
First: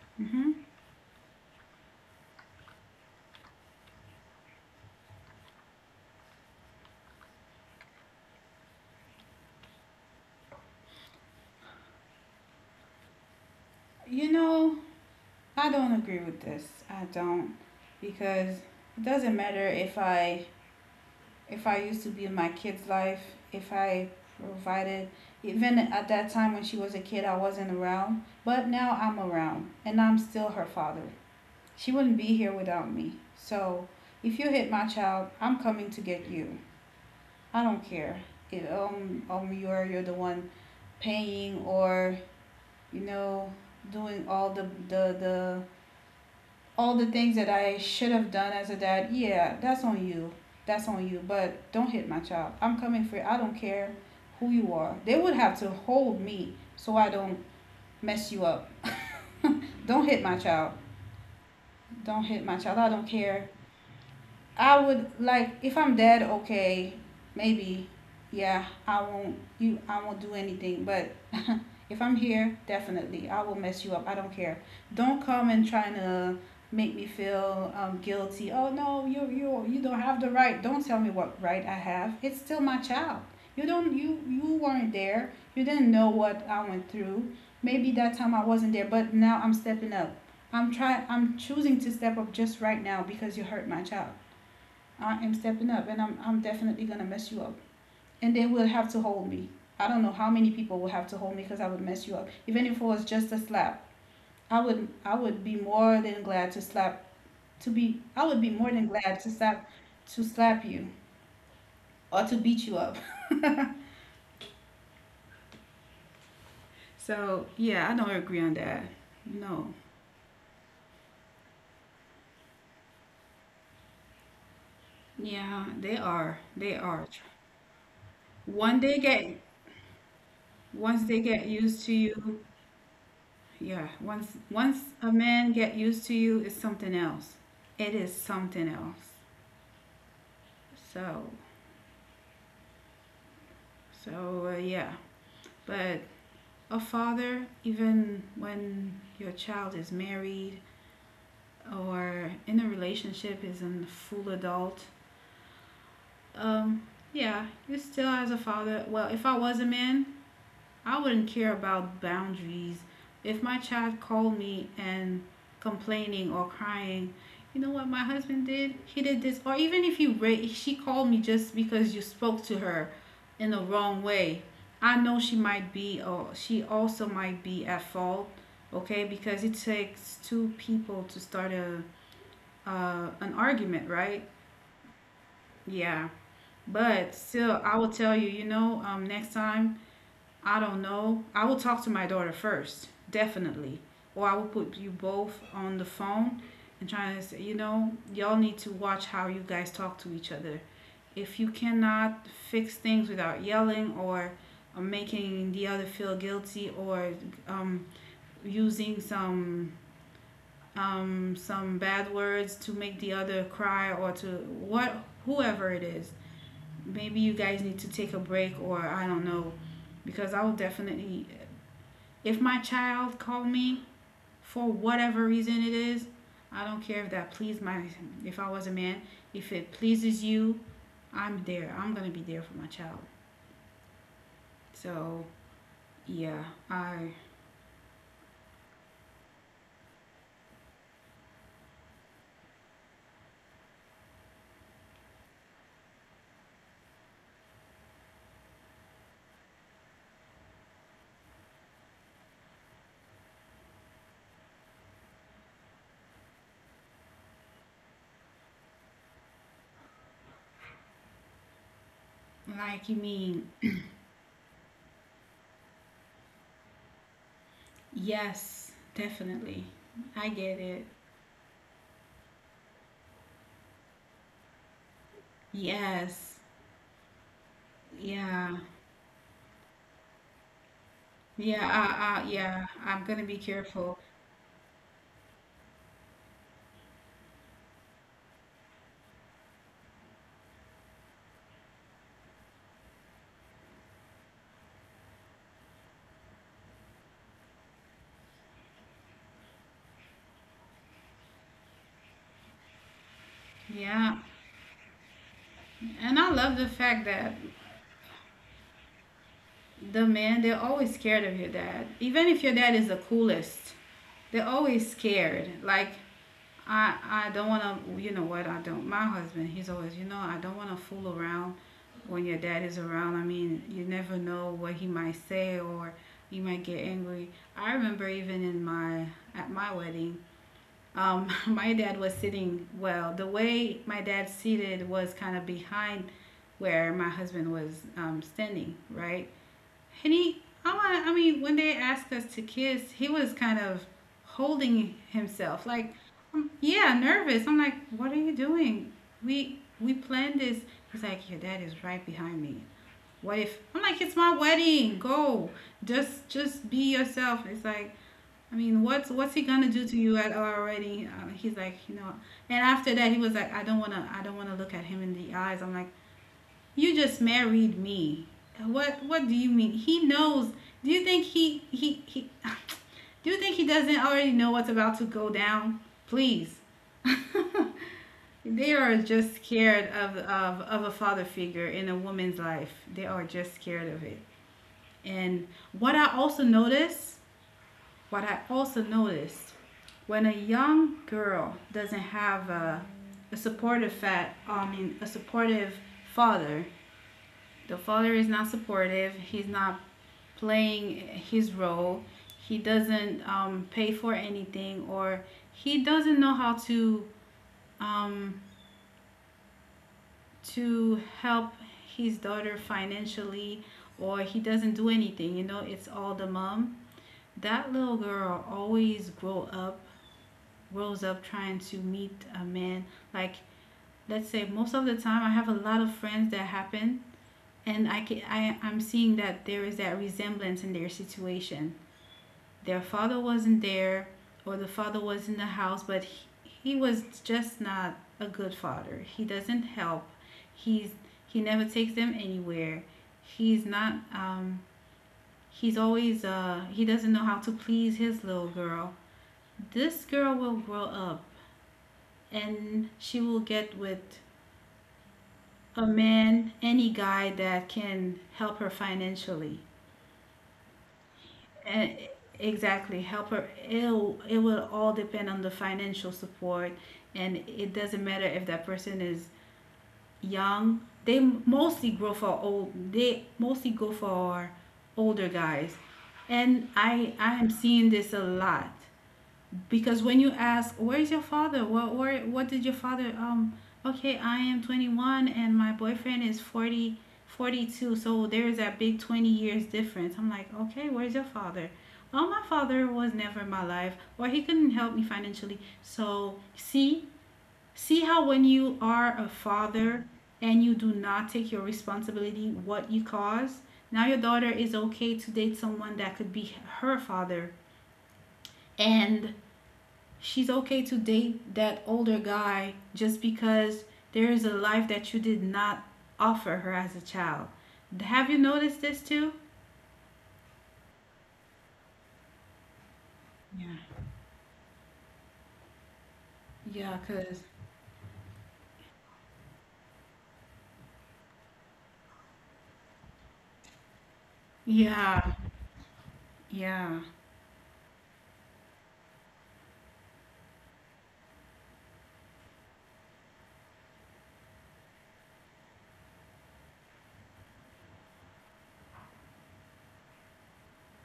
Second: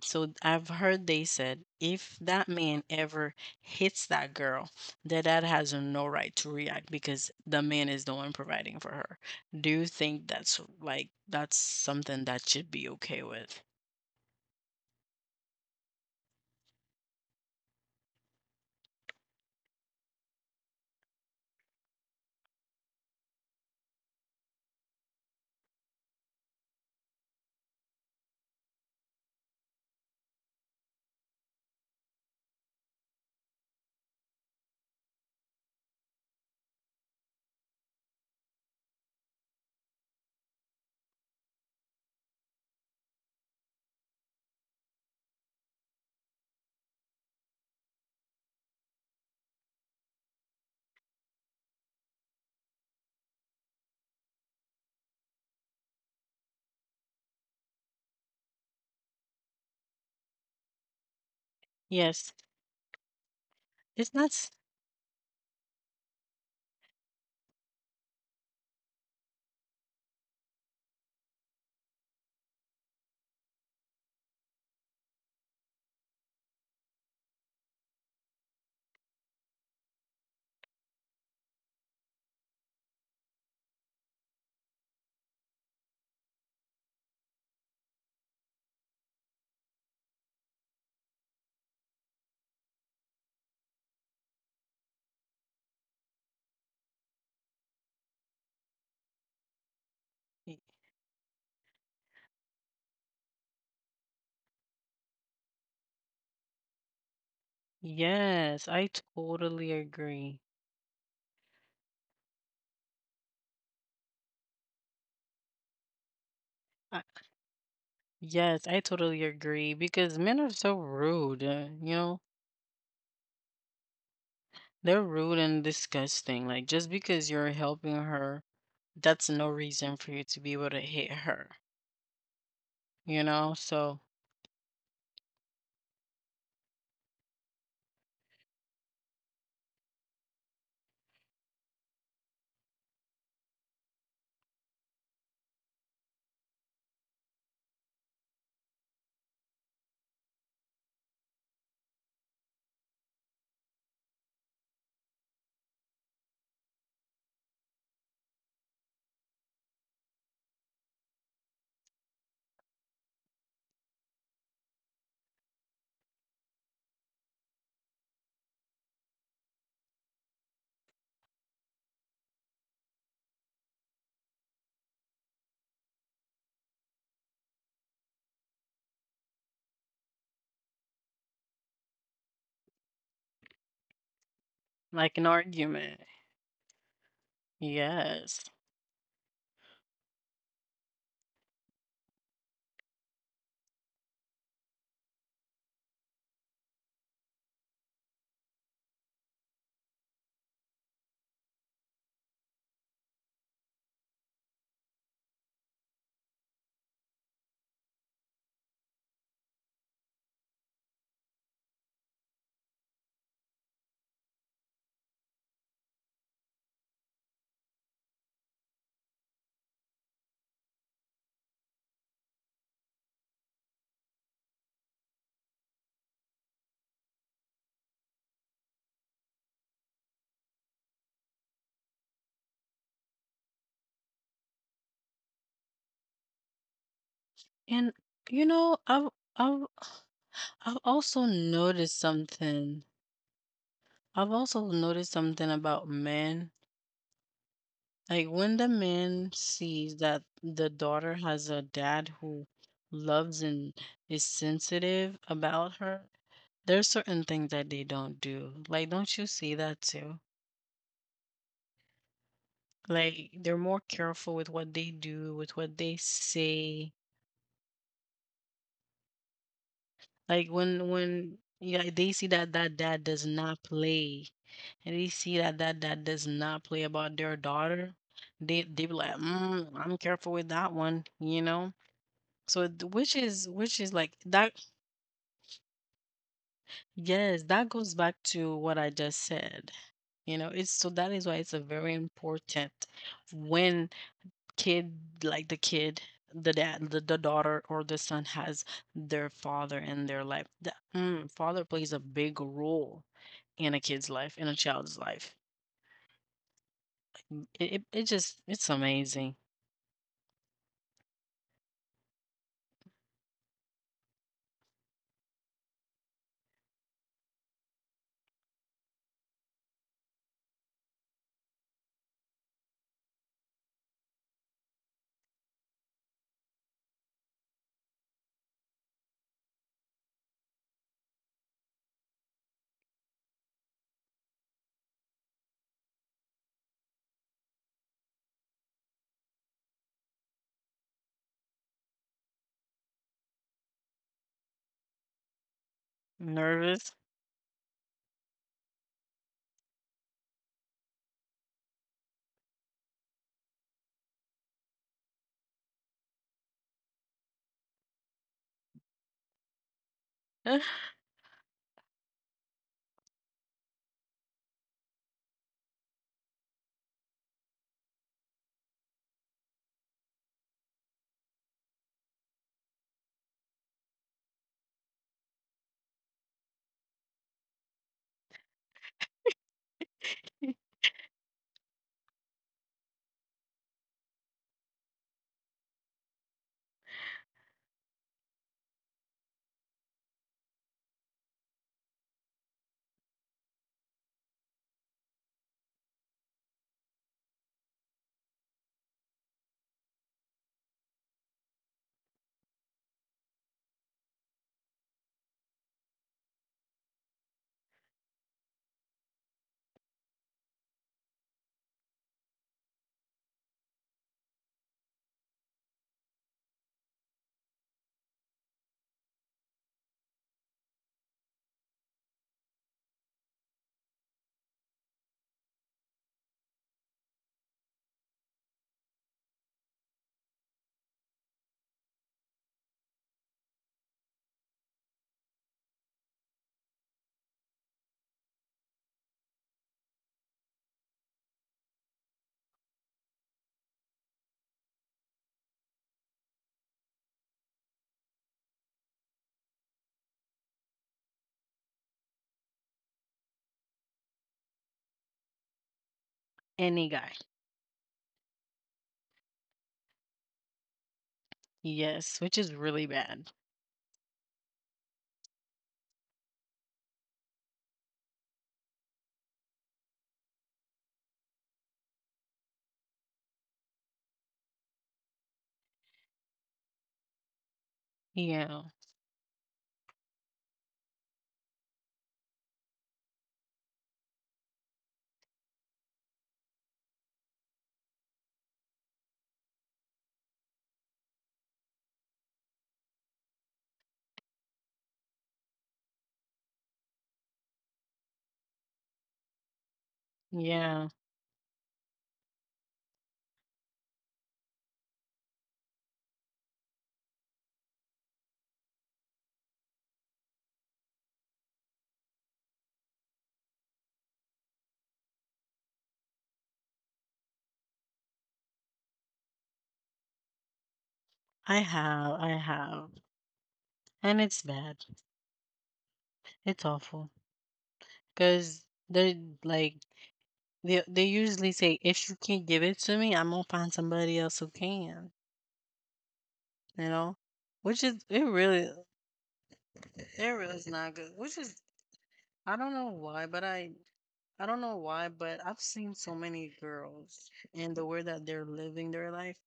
[SPEAKER 1] So
[SPEAKER 2] Mm-hmm.
[SPEAKER 1] I've heard they said if that man ever hits that girl, that dad has no right to react because the man is the one providing for her. Do you think that's like that's something that should be okay with?
[SPEAKER 2] You know, I don't agree with this. I don't, because it doesn't matter if I, if I used to be in my kid's life, if I provided, even at that time when she was a kid I wasn't around, but now I'm around and I'm still her father. She wouldn't be here without me. So, if you hit my child, I'm coming to get you. I don't care. If, you're the one paying or, you know, doing all the all the things that I should have done as a dad, yeah, that's on you. That's on you. But don't hit my child. I'm coming for you. I don't care who you are. They would have to hold me so I don't mess you up. Don't hit my child. Don't hit
[SPEAKER 1] Yes,
[SPEAKER 2] my child. I don't care.
[SPEAKER 1] it's not. S-
[SPEAKER 2] I would, like if I'm dead, okay, maybe, yeah, I won't do anything. But if I'm here, definitely, I will mess you up. I don't care. Don't come and trying to make me feel, guilty. Oh no, you don't have the right. Don't tell me what right I have. It's still my child. You you weren't there. You didn't know what I went through. Maybe that time I wasn't there, but now I'm stepping up. I'm trying. I'm choosing to step up just right now because you hurt my child. I am stepping up, and I'm definitely gonna mess you up, and they will have to hold me. I don't know how many people will
[SPEAKER 1] y-
[SPEAKER 2] have to hold me because I would mess you up. Even if it was just a slap, I would be more than glad to slap, to be I would be more than
[SPEAKER 1] Yes,
[SPEAKER 2] glad to
[SPEAKER 1] I
[SPEAKER 2] slap,
[SPEAKER 1] totally
[SPEAKER 2] to slap
[SPEAKER 1] agree.
[SPEAKER 2] you or to beat you up. [laughs] So yeah, I
[SPEAKER 1] I,
[SPEAKER 2] don't agree on that.
[SPEAKER 1] yes,
[SPEAKER 2] No.
[SPEAKER 1] I totally agree because men are so rude. You know,
[SPEAKER 2] Yeah, they
[SPEAKER 1] they're
[SPEAKER 2] are.
[SPEAKER 1] rude and
[SPEAKER 2] They are.
[SPEAKER 1] disgusting. Like, just because you're
[SPEAKER 2] One
[SPEAKER 1] helping
[SPEAKER 2] they
[SPEAKER 1] her,
[SPEAKER 2] get
[SPEAKER 1] that's no reason for
[SPEAKER 2] Once
[SPEAKER 1] you
[SPEAKER 2] they
[SPEAKER 1] to be
[SPEAKER 2] get
[SPEAKER 1] able to
[SPEAKER 2] used to
[SPEAKER 1] hit her,
[SPEAKER 2] you, yeah.
[SPEAKER 1] you know?
[SPEAKER 2] Once
[SPEAKER 1] So,
[SPEAKER 2] once a man get used to you, it's something else. It is something else. So, so, yeah. But a father, even when your child is married or in a relationship, is a full adult, um, yeah, you still, as a father, well, if I was a man, I wouldn't care about boundaries. If my child called me and complaining or crying, you know what my husband did? He did this. Or even if she called me just because you spoke to her in the wrong way. I know she might be, or she also might be at fault, okay? Because it takes two people to start a, an argument, right?
[SPEAKER 1] like an argument.
[SPEAKER 2] Yeah. But still, I
[SPEAKER 1] Yes.
[SPEAKER 2] will tell you, you know, next time I don't know. I will talk to my daughter first, definitely. Or I will put you both on the phone and try to say, you know, y'all need to watch how you guys talk to each other. If you cannot fix things without yelling or, making the other feel guilty or, um, using some, some bad words to make the other cry or to what whoever it is, maybe you guys need to take a break, or I don't know, because I will definitely, if my child called me for whatever reason it is, I don't care if that pleased my, if I was a man. If it pleases you, I'm there. I'm gonna be there for my child. So yeah, I
[SPEAKER 1] And, you know, I've, I've also noticed something. I've also noticed something about men. Like, when the man sees that the daughter has a dad who loves and is sensitive about her, there's certain things that they don't do. Like, don't you see that too?
[SPEAKER 2] like you mean
[SPEAKER 1] Like, they're more careful with what they do, with what they say.
[SPEAKER 2] yes, definitely. I get
[SPEAKER 1] Like
[SPEAKER 2] it.
[SPEAKER 1] when yeah, they see that that dad does not play, and they see that that dad
[SPEAKER 2] Yes.
[SPEAKER 1] does not play about their daughter,
[SPEAKER 2] Yeah.
[SPEAKER 1] they be like, mm, I'm careful with that one,
[SPEAKER 2] Yeah,
[SPEAKER 1] you know.
[SPEAKER 2] I, I, yeah,
[SPEAKER 1] So
[SPEAKER 2] I'm gonna be careful.
[SPEAKER 1] which is like that. Yes, that goes back to what I just said. You know, it's so that is why it's a very important when kid like the kid, the dad the daughter or the son has their father in their life. The father plays a big role in a
[SPEAKER 2] Yeah,
[SPEAKER 1] kid's life, in a child's life.
[SPEAKER 2] and I love the fact that
[SPEAKER 1] It just it's amazing.
[SPEAKER 2] the men, they're always scared of your dad. Even if your dad is the coolest, they're always scared. Like I I don't want to. You know what? I don't. My husband, he's always. You know, I don't want to fool around when your dad is around. I mean, you never know what he might say or he might get angry. I remember even in my at my wedding. [laughs] My dad was sitting well. The way my dad seated was kind of behind where my husband was standing, right? And I mean, when they asked us to kiss, he was kind of holding himself. Like, yeah, nervous. I'm
[SPEAKER 1] Nervous?
[SPEAKER 2] like, what are you doing? We planned this. He's like, your dad is right behind me. What if? I'm like, it's my wedding. Go, just be yourself. It's like, I mean, what's he gonna do to you at our wedding? He's like, you know. And after that, he was like, I don't wanna look at him in the eyes. I'm like, you just married me. What do you mean? He knows. Do you think he [sighs] Do you think he doesn't already know what's about to go down? Please. [laughs] They are just scared of a father figure in a woman's life. They are just scared of it. And what I also notice, what I also notice, when a young girl doesn't have a supportive fat, I mean a supportive father, the father is not supportive. He's not playing his role. He doesn't pay for anything, or he doesn't know how um, to help his daughter financially, or he doesn't do anything. You know, it's all the mom. That little girl always grow up, grows up trying to meet a man. Like let's say most of the time, I have a lot of friends that happen and I can I I'm seeing that there is that resemblance in their situation. Their father wasn't there, or the father was in the house, but he was just not a good father. He doesn't help. He's he never takes them anywhere. He's not um he's always he doesn't know how to please his little girl. This girl will grow up and she will get with a man, any guy that
[SPEAKER 1] [laughs]
[SPEAKER 2] can
[SPEAKER 1] Any
[SPEAKER 2] help
[SPEAKER 1] guy.
[SPEAKER 2] her financially. And exactly, help her.
[SPEAKER 1] Yes,
[SPEAKER 2] It
[SPEAKER 1] which is
[SPEAKER 2] It
[SPEAKER 1] really
[SPEAKER 2] will
[SPEAKER 1] bad.
[SPEAKER 2] all depend on the financial support, and it doesn't matter if that person is young. They mostly grow for old. They mostly go for older guys, and I am seeing this a lot because when you
[SPEAKER 1] Yeah.
[SPEAKER 2] ask where is your father what did your father okay, I am 21 and my boyfriend is forty two, so there's that big 20 years difference. I'm like, okay, where's your father? Oh, my father was never in my life, or he couldn't help me financially. So see, see how when you are a father and you do not take your responsibility,
[SPEAKER 1] Yeah.
[SPEAKER 2] what you cause, now your daughter is okay to date someone that could be her father, and she's okay to date that older guy just because there is a life that you did not offer her as a child. Have you noticed this too?
[SPEAKER 1] I
[SPEAKER 2] Yeah.
[SPEAKER 1] have, I have. And it's bad.
[SPEAKER 2] Yeah, cuz
[SPEAKER 1] It's awful. Cause they're like they usually say if you can't give it to
[SPEAKER 2] yeah.
[SPEAKER 1] me, I'm gonna find somebody else who
[SPEAKER 2] Yeah.
[SPEAKER 1] can. You know, which is it really is not good. Which is I don't know why, but I don't know why, but I've seen so many girls and the way that they're living their life.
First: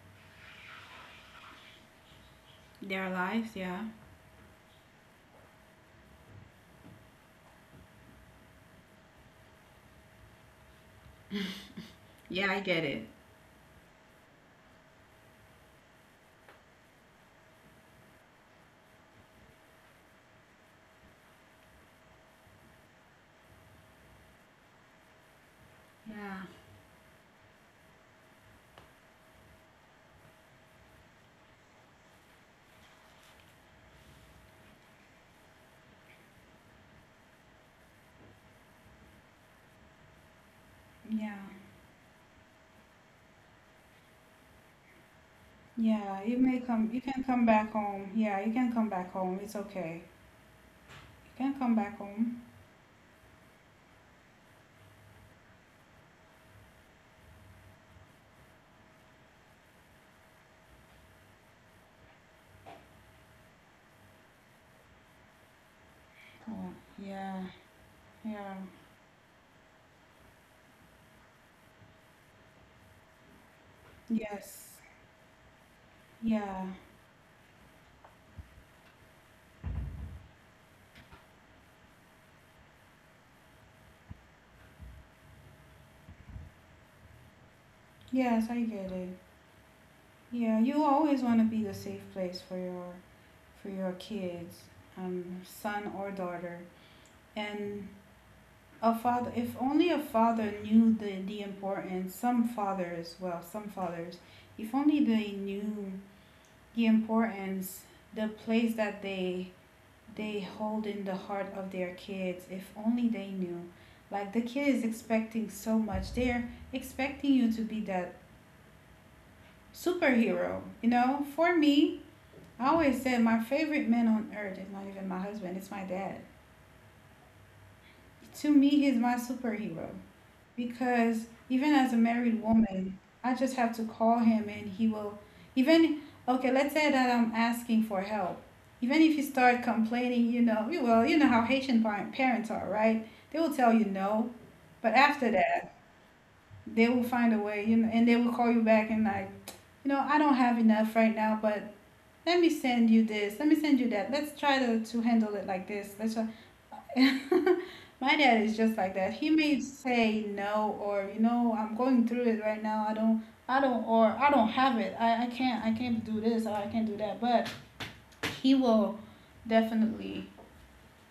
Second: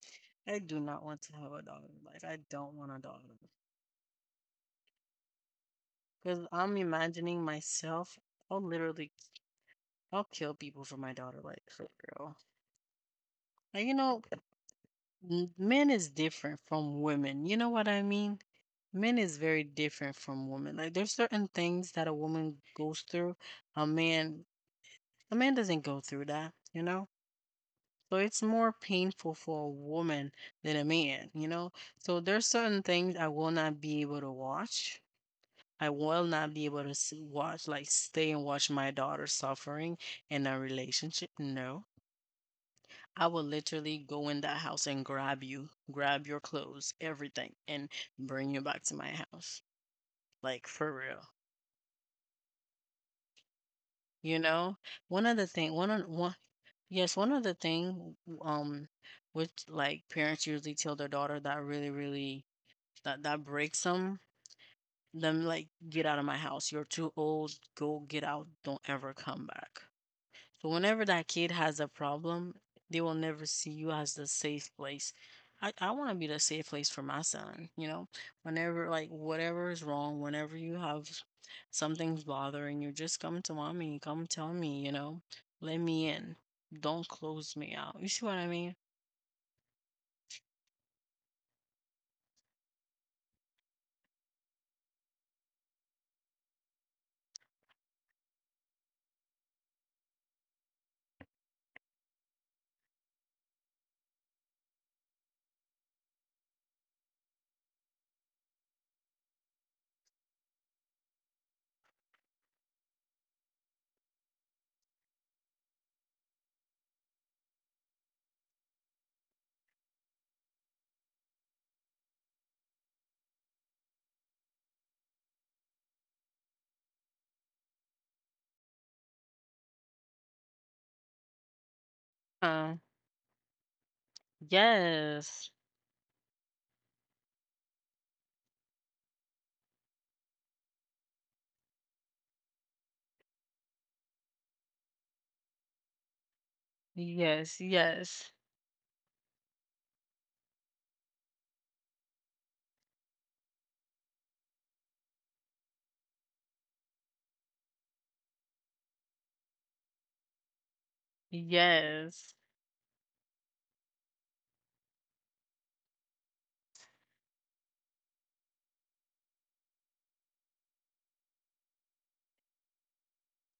[SPEAKER 1] I do not want to have a daughter. Like I don't want a daughter
[SPEAKER 2] Their lives, yeah.
[SPEAKER 1] because I'm imagining myself. I'll literally I'll kill people for my daughter. Like for real.
[SPEAKER 2] Yeah, I get
[SPEAKER 1] Like
[SPEAKER 2] it.
[SPEAKER 1] you know, men is different from women. You know what I mean? Men is very different from women. Like there's certain things that a woman goes through, a man a man doesn't go through that, you know?
[SPEAKER 2] Yeah.
[SPEAKER 1] So it's more painful for a woman than a man, you know? So there's certain things I will not be able to watch. I will not be able to watch, like stay and watch my daughter suffering in a relationship. No.
[SPEAKER 2] Yeah.
[SPEAKER 1] I will literally go in that house and grab you, grab your clothes, everything, and bring you back
[SPEAKER 2] You
[SPEAKER 1] to
[SPEAKER 2] can
[SPEAKER 1] my
[SPEAKER 2] come back
[SPEAKER 1] house.
[SPEAKER 2] home. Yeah, you can
[SPEAKER 1] Like
[SPEAKER 2] come
[SPEAKER 1] for
[SPEAKER 2] back
[SPEAKER 1] real.
[SPEAKER 2] home. It's okay. You can come back
[SPEAKER 1] You
[SPEAKER 2] home.
[SPEAKER 1] know, one other thing, one on one, yes, one other thing, um, which like parents usually tell their daughter that really, really that breaks them, them like get out of my house. You're too old. Go get out. Don't
[SPEAKER 2] Oh,
[SPEAKER 1] ever come
[SPEAKER 2] yeah.
[SPEAKER 1] back. So
[SPEAKER 2] Yeah.
[SPEAKER 1] whenever that kid has a problem, they will never see you as the safe place. I want to be the safe place
[SPEAKER 2] Yes.
[SPEAKER 1] for my son, you know?
[SPEAKER 2] Yeah.
[SPEAKER 1] Whenever, like, whatever is wrong, whenever you have something's bothering you, just come to mommy, come tell me, you know? Let me in. Don't close me out. You see what I mean?
[SPEAKER 2] Yes, I get it. Yeah, you always want to be the safe place for your kids, son or daughter, and a father. If only a father knew the importance. Some fathers, well, some fathers, if only they knew the importance, the place that they hold in the heart of their kids. If only they knew, like the kid is expecting so much. They're expecting you to be that superhero. You know, for me, I always said my favorite man on earth is not even my husband, it's my dad. To me, he's my superhero
[SPEAKER 1] Uh,
[SPEAKER 2] because even as a married woman,
[SPEAKER 1] yes,
[SPEAKER 2] I just have to call him and he will even okay, let's say that I'm asking for help. Even if you start complaining, you know, you well, you know how Haitian parents are, right? They will tell you no, but
[SPEAKER 1] yes,
[SPEAKER 2] after that,
[SPEAKER 1] yes,
[SPEAKER 2] they will find a way, you know, and they will call you back and like, you know, I don't have enough right now, but let me send you that. Let's try to handle it like this. Let's try. [laughs] My dad is just like that. He may
[SPEAKER 1] yes.
[SPEAKER 2] say no, or you know, I'm going through it right now. I don't have it. I can't I can't do this, or I can't do that, but he will definitely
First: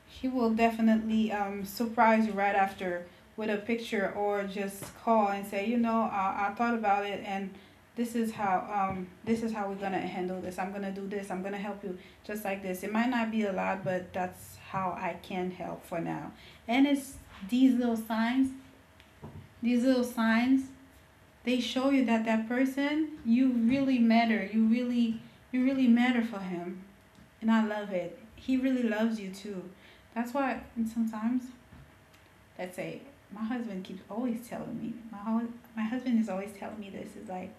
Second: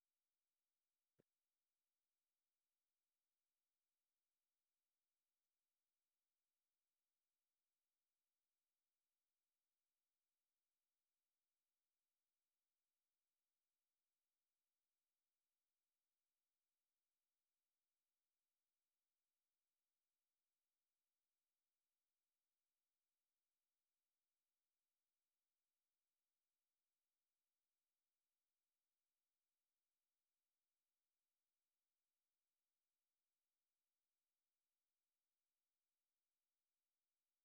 [SPEAKER 2] surprise you right after with a picture, or just call and say, you know, I thought about it, and this is how this is how we're gonna handle this. I'm gonna do this. I'm gonna help you just like this. It might not be a lot, but that's how I can help for now. And it's these little signs. These little signs, they show you that that person, you really matter. You really matter for him. And I love it. He really loves you too. That's why sometimes, let's say, my husband is always telling me this, is like,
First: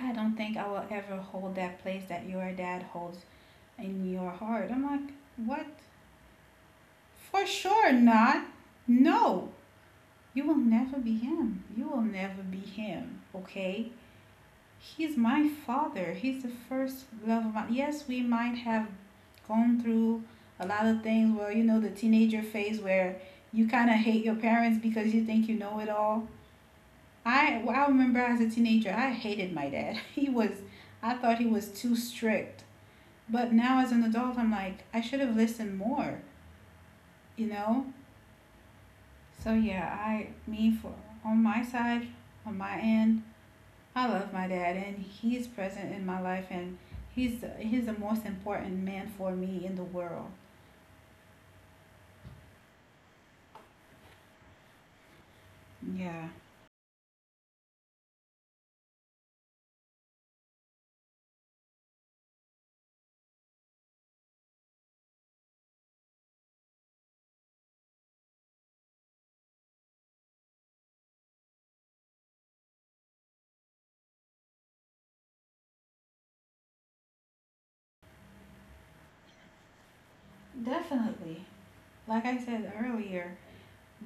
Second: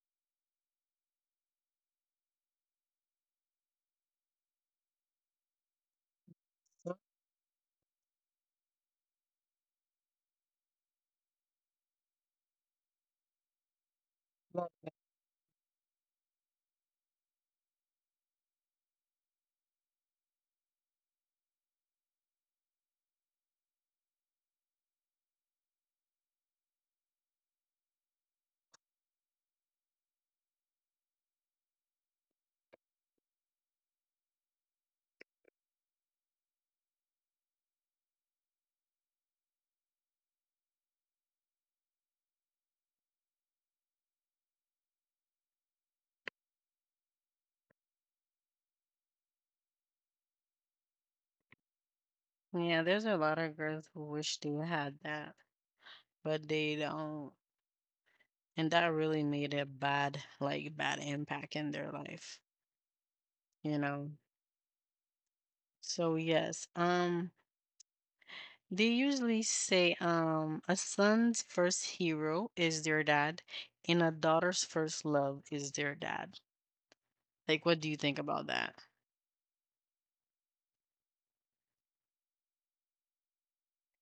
[SPEAKER 2] I don't think I will ever hold that place that your dad holds in your heart. I'm like, what?
[SPEAKER 1] So,
[SPEAKER 2] For sure not. No, you will never be him. You will never be him, okay?
[SPEAKER 1] like,
[SPEAKER 2] He's my father. He's the first love of my. Yes, we might have gone through a lot of things. Well, you know, the teenager phase where you kind of hate your parents because you think you know it all. I remember as a teenager, I hated my dad. [laughs] I thought he was too strict. But now as an adult, I'm like, I should have listened more, you know? So yeah, on my side, on my end, I love my dad, and he's present in my life, and he's the most important man for me in the world.
[SPEAKER 1] yeah, there's a lot of girls who wish they had that.
[SPEAKER 2] Yeah,
[SPEAKER 1] But they don't. And that really made a bad, like, bad impact in their life, you know? So yes, they usually say, a son's first hero is their dad, and a daughter's first love is their dad. Like, what do you think about that?
[SPEAKER 2] definitely. Like I said earlier,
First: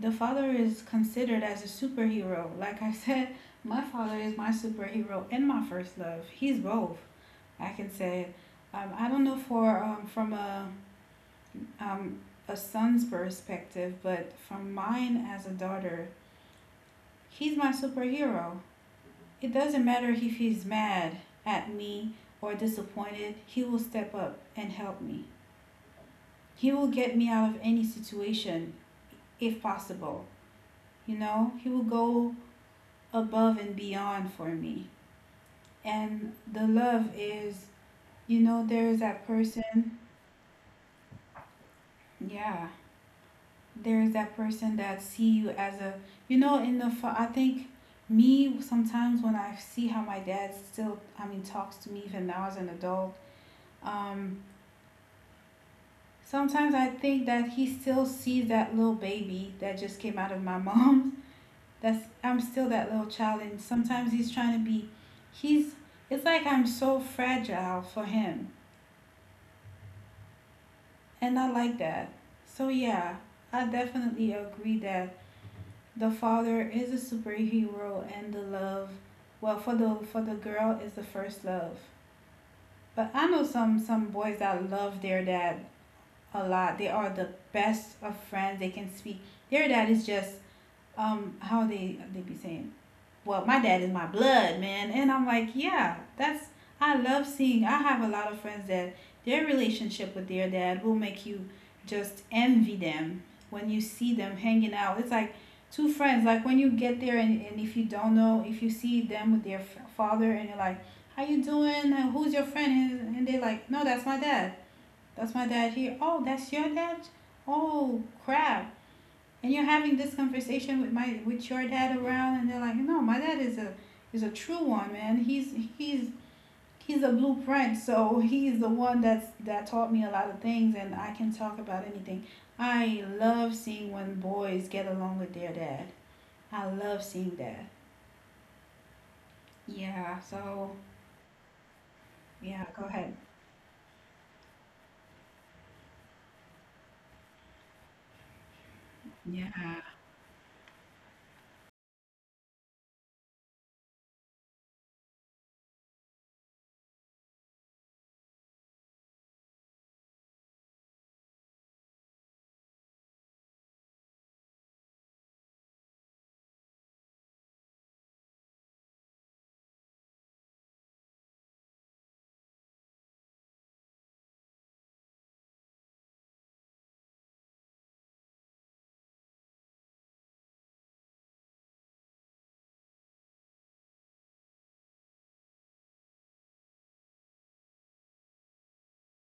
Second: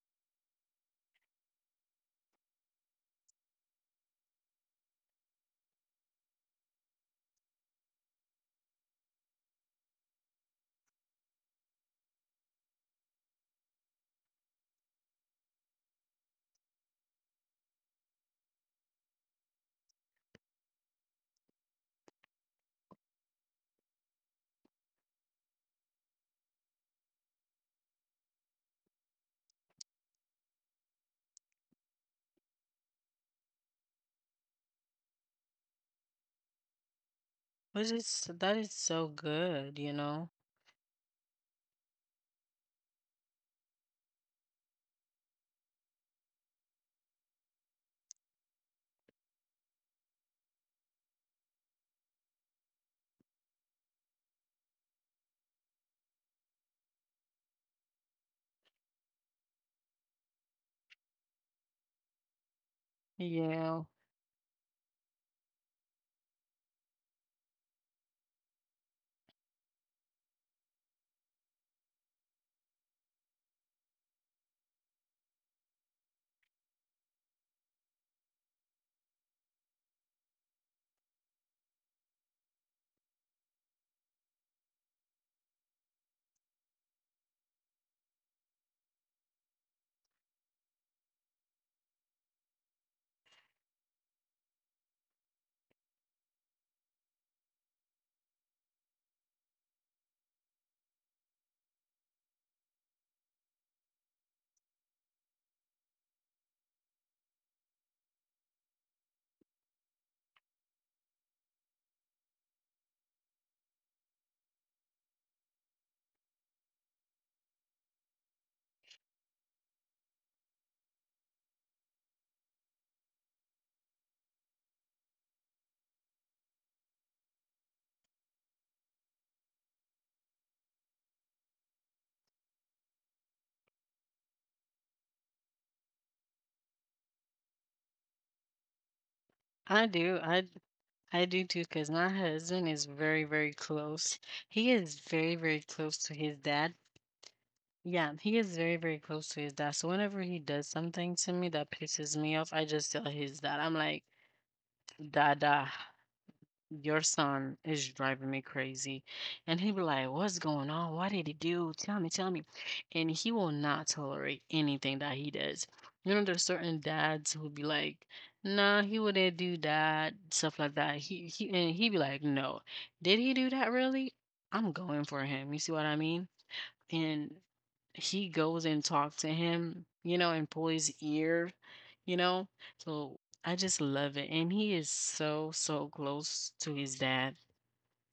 [SPEAKER 2] the father is considered as a superhero. Like I said, my father is my superhero and my first love. He's both. I can say, I don't know for from um, a son's perspective, but from mine as a daughter, he's my superhero. It doesn't matter if he's mad at me or disappointed, he will step up and help me. He will get me out of any situation if possible. You know, he will go above and beyond for me. And the love is,
[SPEAKER 1] Which is
[SPEAKER 2] you know,
[SPEAKER 1] that is
[SPEAKER 2] there is
[SPEAKER 1] so
[SPEAKER 2] that
[SPEAKER 1] good,
[SPEAKER 2] person,
[SPEAKER 1] you know?
[SPEAKER 2] yeah, there is that person that see you as a, you know, I think me sometimes when I see how my dad still, I mean, talks to me even now as an adult, um, sometimes I think that he still sees that little baby that just came out of my mom. That's I'm still that little child, and sometimes
[SPEAKER 1] Yeah,
[SPEAKER 2] he's trying to be he's it's like I'm so fragile for him and I like that. So yeah, I definitely agree that the father is a superhero and the love, well, for the girl is the first love. But I know some boys that love their dad a lot. They are the best of friends. They can speak. Their dad is just how they be saying, well, my dad is my blood, man, and I'm like, yeah, that's I love seeing. I have a lot of friends that their relationship with their dad will make you just envy them when you see them hanging out. It's like two friends. Like when you get there, and if you don't know, if you see them with their father and you're like, how you doing? Who's your friend? And they're like, no, that's my dad. That's my dad here. Oh, that's your dad? Oh, crap. And you're having this conversation with my with your dad around, and they're like, no, my dad is a true one, man. He's a blueprint. So he's the one that taught me a lot of things, and I can talk about anything. I love seeing when boys get along with their dad. I love seeing that. Yeah, so
[SPEAKER 1] I do. I do too,
[SPEAKER 2] yeah, go
[SPEAKER 1] because my
[SPEAKER 2] ahead.
[SPEAKER 1] husband is very, very close. He is very, very close to his dad. Yeah, he is very,
[SPEAKER 2] Yeah,
[SPEAKER 1] very close to his dad. So whenever he does something to me that pisses me off, I just tell his dad. I'm like, Dada, your son is driving me crazy. And he'll be like, what's going on? What did he do? Tell me, tell me. And he will not tolerate anything that he does. You know, there's certain dads who'll be like, nah, he wouldn't do that, stuff like that. He and he'd be like, no. Did he do that really? I'm going for him. You see what I mean? And he goes and talks to him, you know, and pull his ear, you know. So I just love it, and he is so so close to his dad.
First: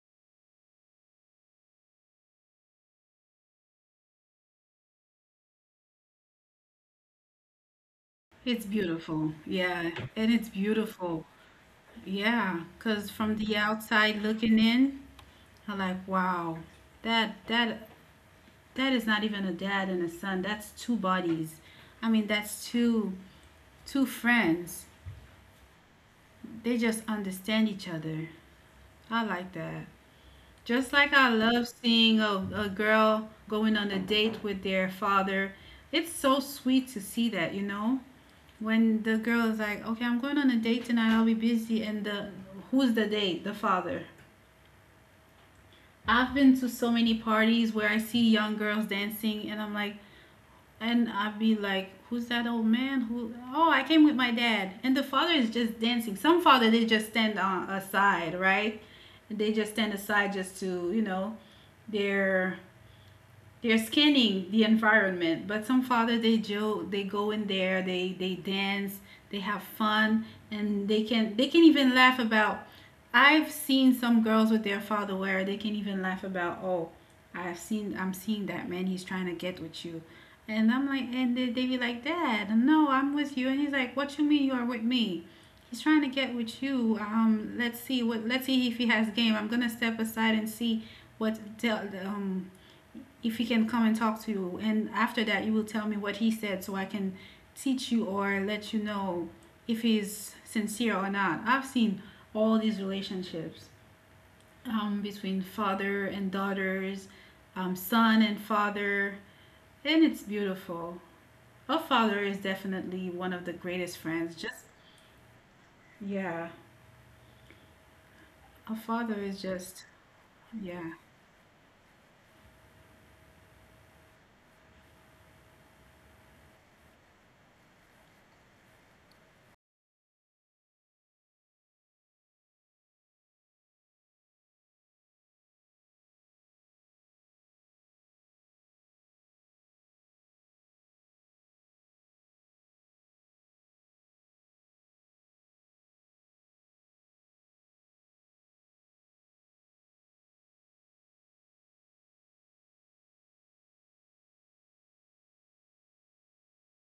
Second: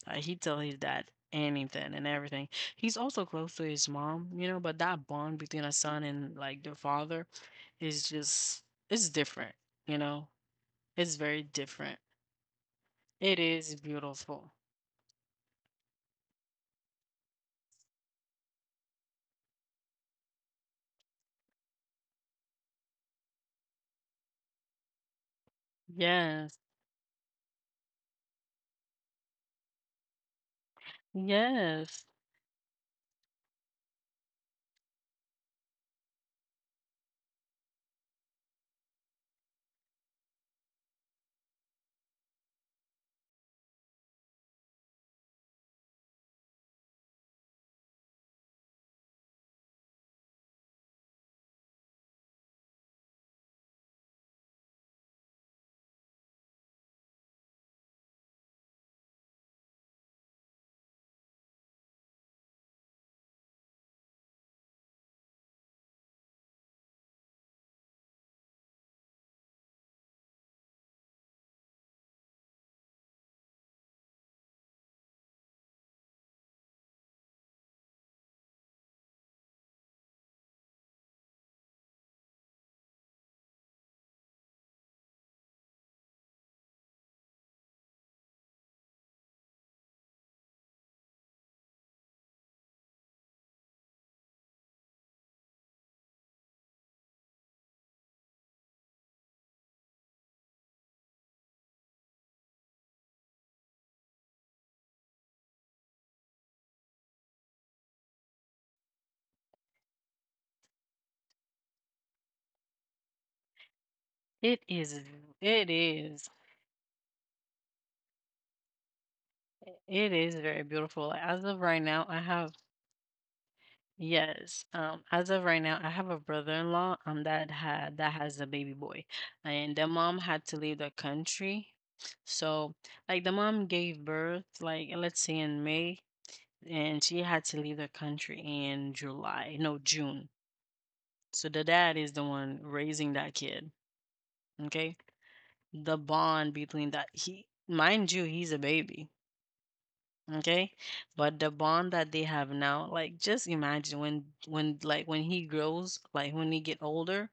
[SPEAKER 1] He tell his dad anything and everything. He's also close to his mom, you know. But that bond between a son and like the father is just
[SPEAKER 2] it's
[SPEAKER 1] it's
[SPEAKER 2] beautiful.
[SPEAKER 1] different,
[SPEAKER 2] Yeah.
[SPEAKER 1] you know.
[SPEAKER 2] And it's
[SPEAKER 1] It's
[SPEAKER 2] beautiful.
[SPEAKER 1] very different.
[SPEAKER 2] Yeah. Cause
[SPEAKER 1] It
[SPEAKER 2] from the
[SPEAKER 1] is
[SPEAKER 2] outside
[SPEAKER 1] beautiful.
[SPEAKER 2] looking in, I'm like, wow, that that is not even a dad and a son. That's two bodies. I mean, that's two friends.
[SPEAKER 1] Yes,
[SPEAKER 2] They just understand each other. I like that. Just like I love
[SPEAKER 1] yes,
[SPEAKER 2] seeing a girl going on a date with their father. It's so sweet to see that. When the girl is like, "Okay, I'm going on a date tonight. I'll be busy." And the who's the date? The father. I've been to so many parties where I see young girls dancing and I'm like, and I'd be like, who's that old man? Who? Oh, I came with my dad. And the father is just dancing. Some father they just stand on aside, right? They just stand aside just to they're they're scanning the environment, but some father they they go in there, they dance, they have fun, and they can even laugh about. I've seen some girls with their father where they can even laugh about. Oh, I've seen, I'm seeing that man, he's trying to get with you. And I'm like, and they be like, dad, no, I'm with you. And he's like, what you mean you are with me? He's trying to get with you. Let's see what, let's see if he has game. I'm gonna step aside and see what tell um if he can come and talk to you. And after that, you will tell me what he said so I can teach you or let you know if he's sincere or not. I've seen all these relationships, between father and daughters, son and father, and it's beautiful. A father is definitely one of the
[SPEAKER 1] it
[SPEAKER 2] greatest
[SPEAKER 1] is.
[SPEAKER 2] friends. Just,
[SPEAKER 1] It is.
[SPEAKER 2] yeah, a father is
[SPEAKER 1] It is
[SPEAKER 2] just,
[SPEAKER 1] very beautiful. Like, as
[SPEAKER 2] yeah,
[SPEAKER 1] of right now, I have yes. As of right now, I have a brother-in-law that had that has a baby boy, and the mom had to leave the country. So, like the mom gave birth, like let's say in May, and she had to leave the country in July, no, June. So the dad is the one raising that kid. Okay, the bond between that he, mind you, he's a baby. Okay. But the bond that they have now, like just imagine when he grows, like when he get older,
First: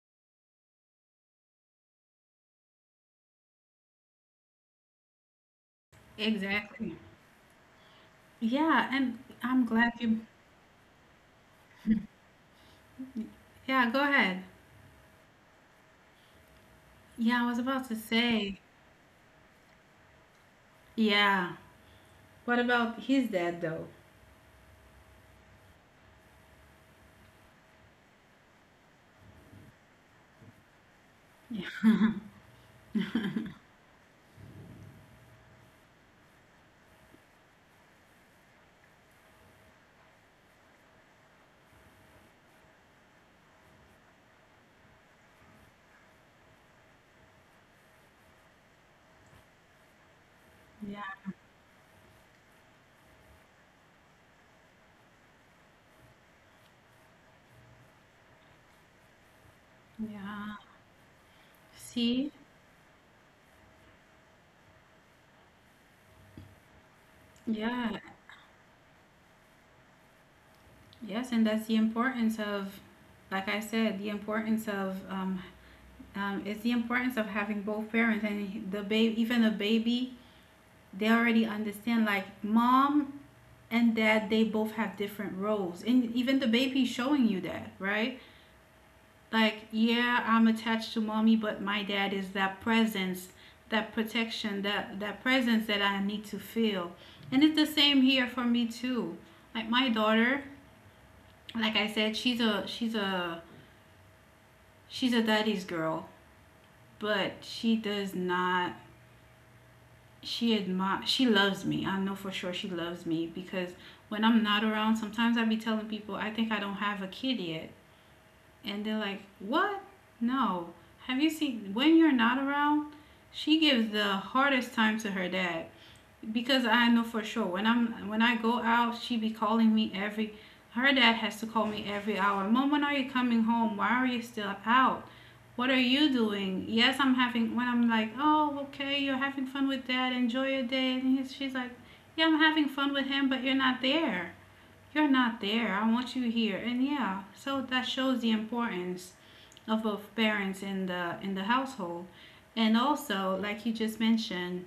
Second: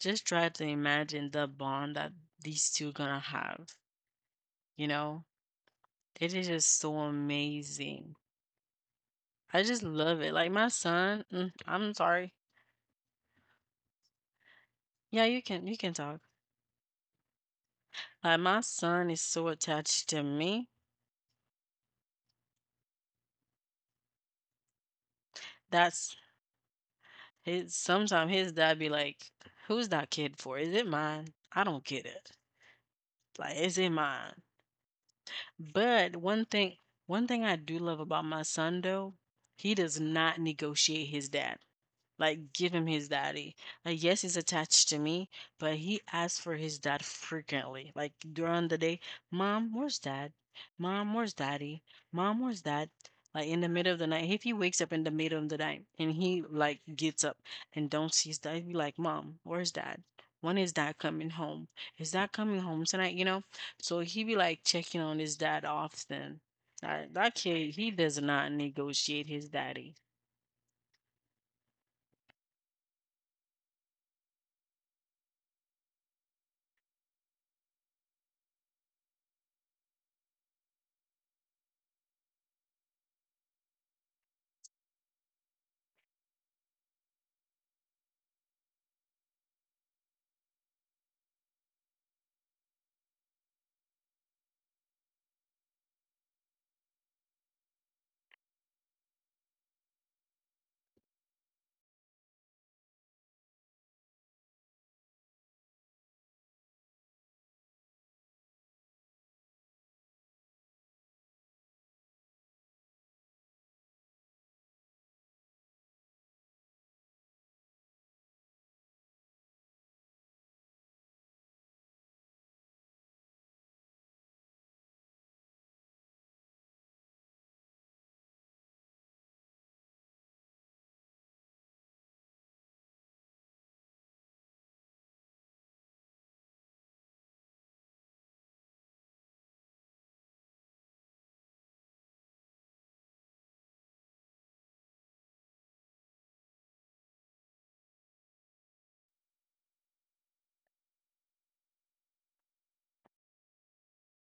[SPEAKER 1] just try to imagine the bond that these two gonna have. You know? It is just so
[SPEAKER 2] exactly.
[SPEAKER 1] amazing.
[SPEAKER 2] Yeah, and
[SPEAKER 1] I
[SPEAKER 2] I'm
[SPEAKER 1] just
[SPEAKER 2] glad
[SPEAKER 1] love it.
[SPEAKER 2] you,
[SPEAKER 1] Like my son, mm, I'm sorry.
[SPEAKER 2] yeah, go ahead.
[SPEAKER 1] Yeah, you can talk.
[SPEAKER 2] Yeah, I was about to
[SPEAKER 1] Like my
[SPEAKER 2] say.
[SPEAKER 1] son is so attached to me.
[SPEAKER 2] Yeah. What about his dad, though?
[SPEAKER 1] That's his sometimes his dad be like, who's that kid for? Is it mine? I don't get
[SPEAKER 2] Yeah.
[SPEAKER 1] it. Like, is it mine? But one thing I do love about my son though, he does not negotiate his dad. Like, give him his daddy. Like, yes, he's attached to me, but he asks for his dad frequently. Like during the day, mom, where's dad? Mom,
[SPEAKER 2] Yeah.
[SPEAKER 1] where's daddy? Mom, where's dad? Like in the middle of the night, if he wakes up in the middle of the night and he like gets up and don't see his dad, he'd be like, mom, where's dad? When
[SPEAKER 2] Yeah.
[SPEAKER 1] is dad coming home? Is dad
[SPEAKER 2] See?
[SPEAKER 1] coming home tonight? You know? So he be like checking on his dad often. That
[SPEAKER 2] Yeah.
[SPEAKER 1] kid, he does not negotiate his daddy.
[SPEAKER 2] Yes. And that's the importance of, like I said, the importance of, it's the importance of having both parents and the baby, even a baby, they already understand like mom and dad, they both have different roles. And even the baby is showing you that, right? Like, yeah, I'm attached to mommy, but my dad is that presence, that protection, that presence that I need to feel. And it's the same here for me too. Like my daughter, like I said, she's a daddy's girl, but she does not she admire, she loves me. I know for sure she loves me because when I'm not around, sometimes I be telling people I think I don't have a kid yet. And they're like, what? No. Have you seen when you're not around? She gives the hardest time to her dad, because I know for sure when I go out, she be calling me every. Her dad has to call me every hour. Mom, when are you coming home? Why are you still out? What are you doing? Yes, I'm having. When I'm like, oh, okay, you're having fun with dad. Enjoy your day. And she's like, yeah, I'm having fun with him, but you're not there. You're not there. I want you here. And yeah, so that shows the importance of both parents in the household. And also, like you just mentioned,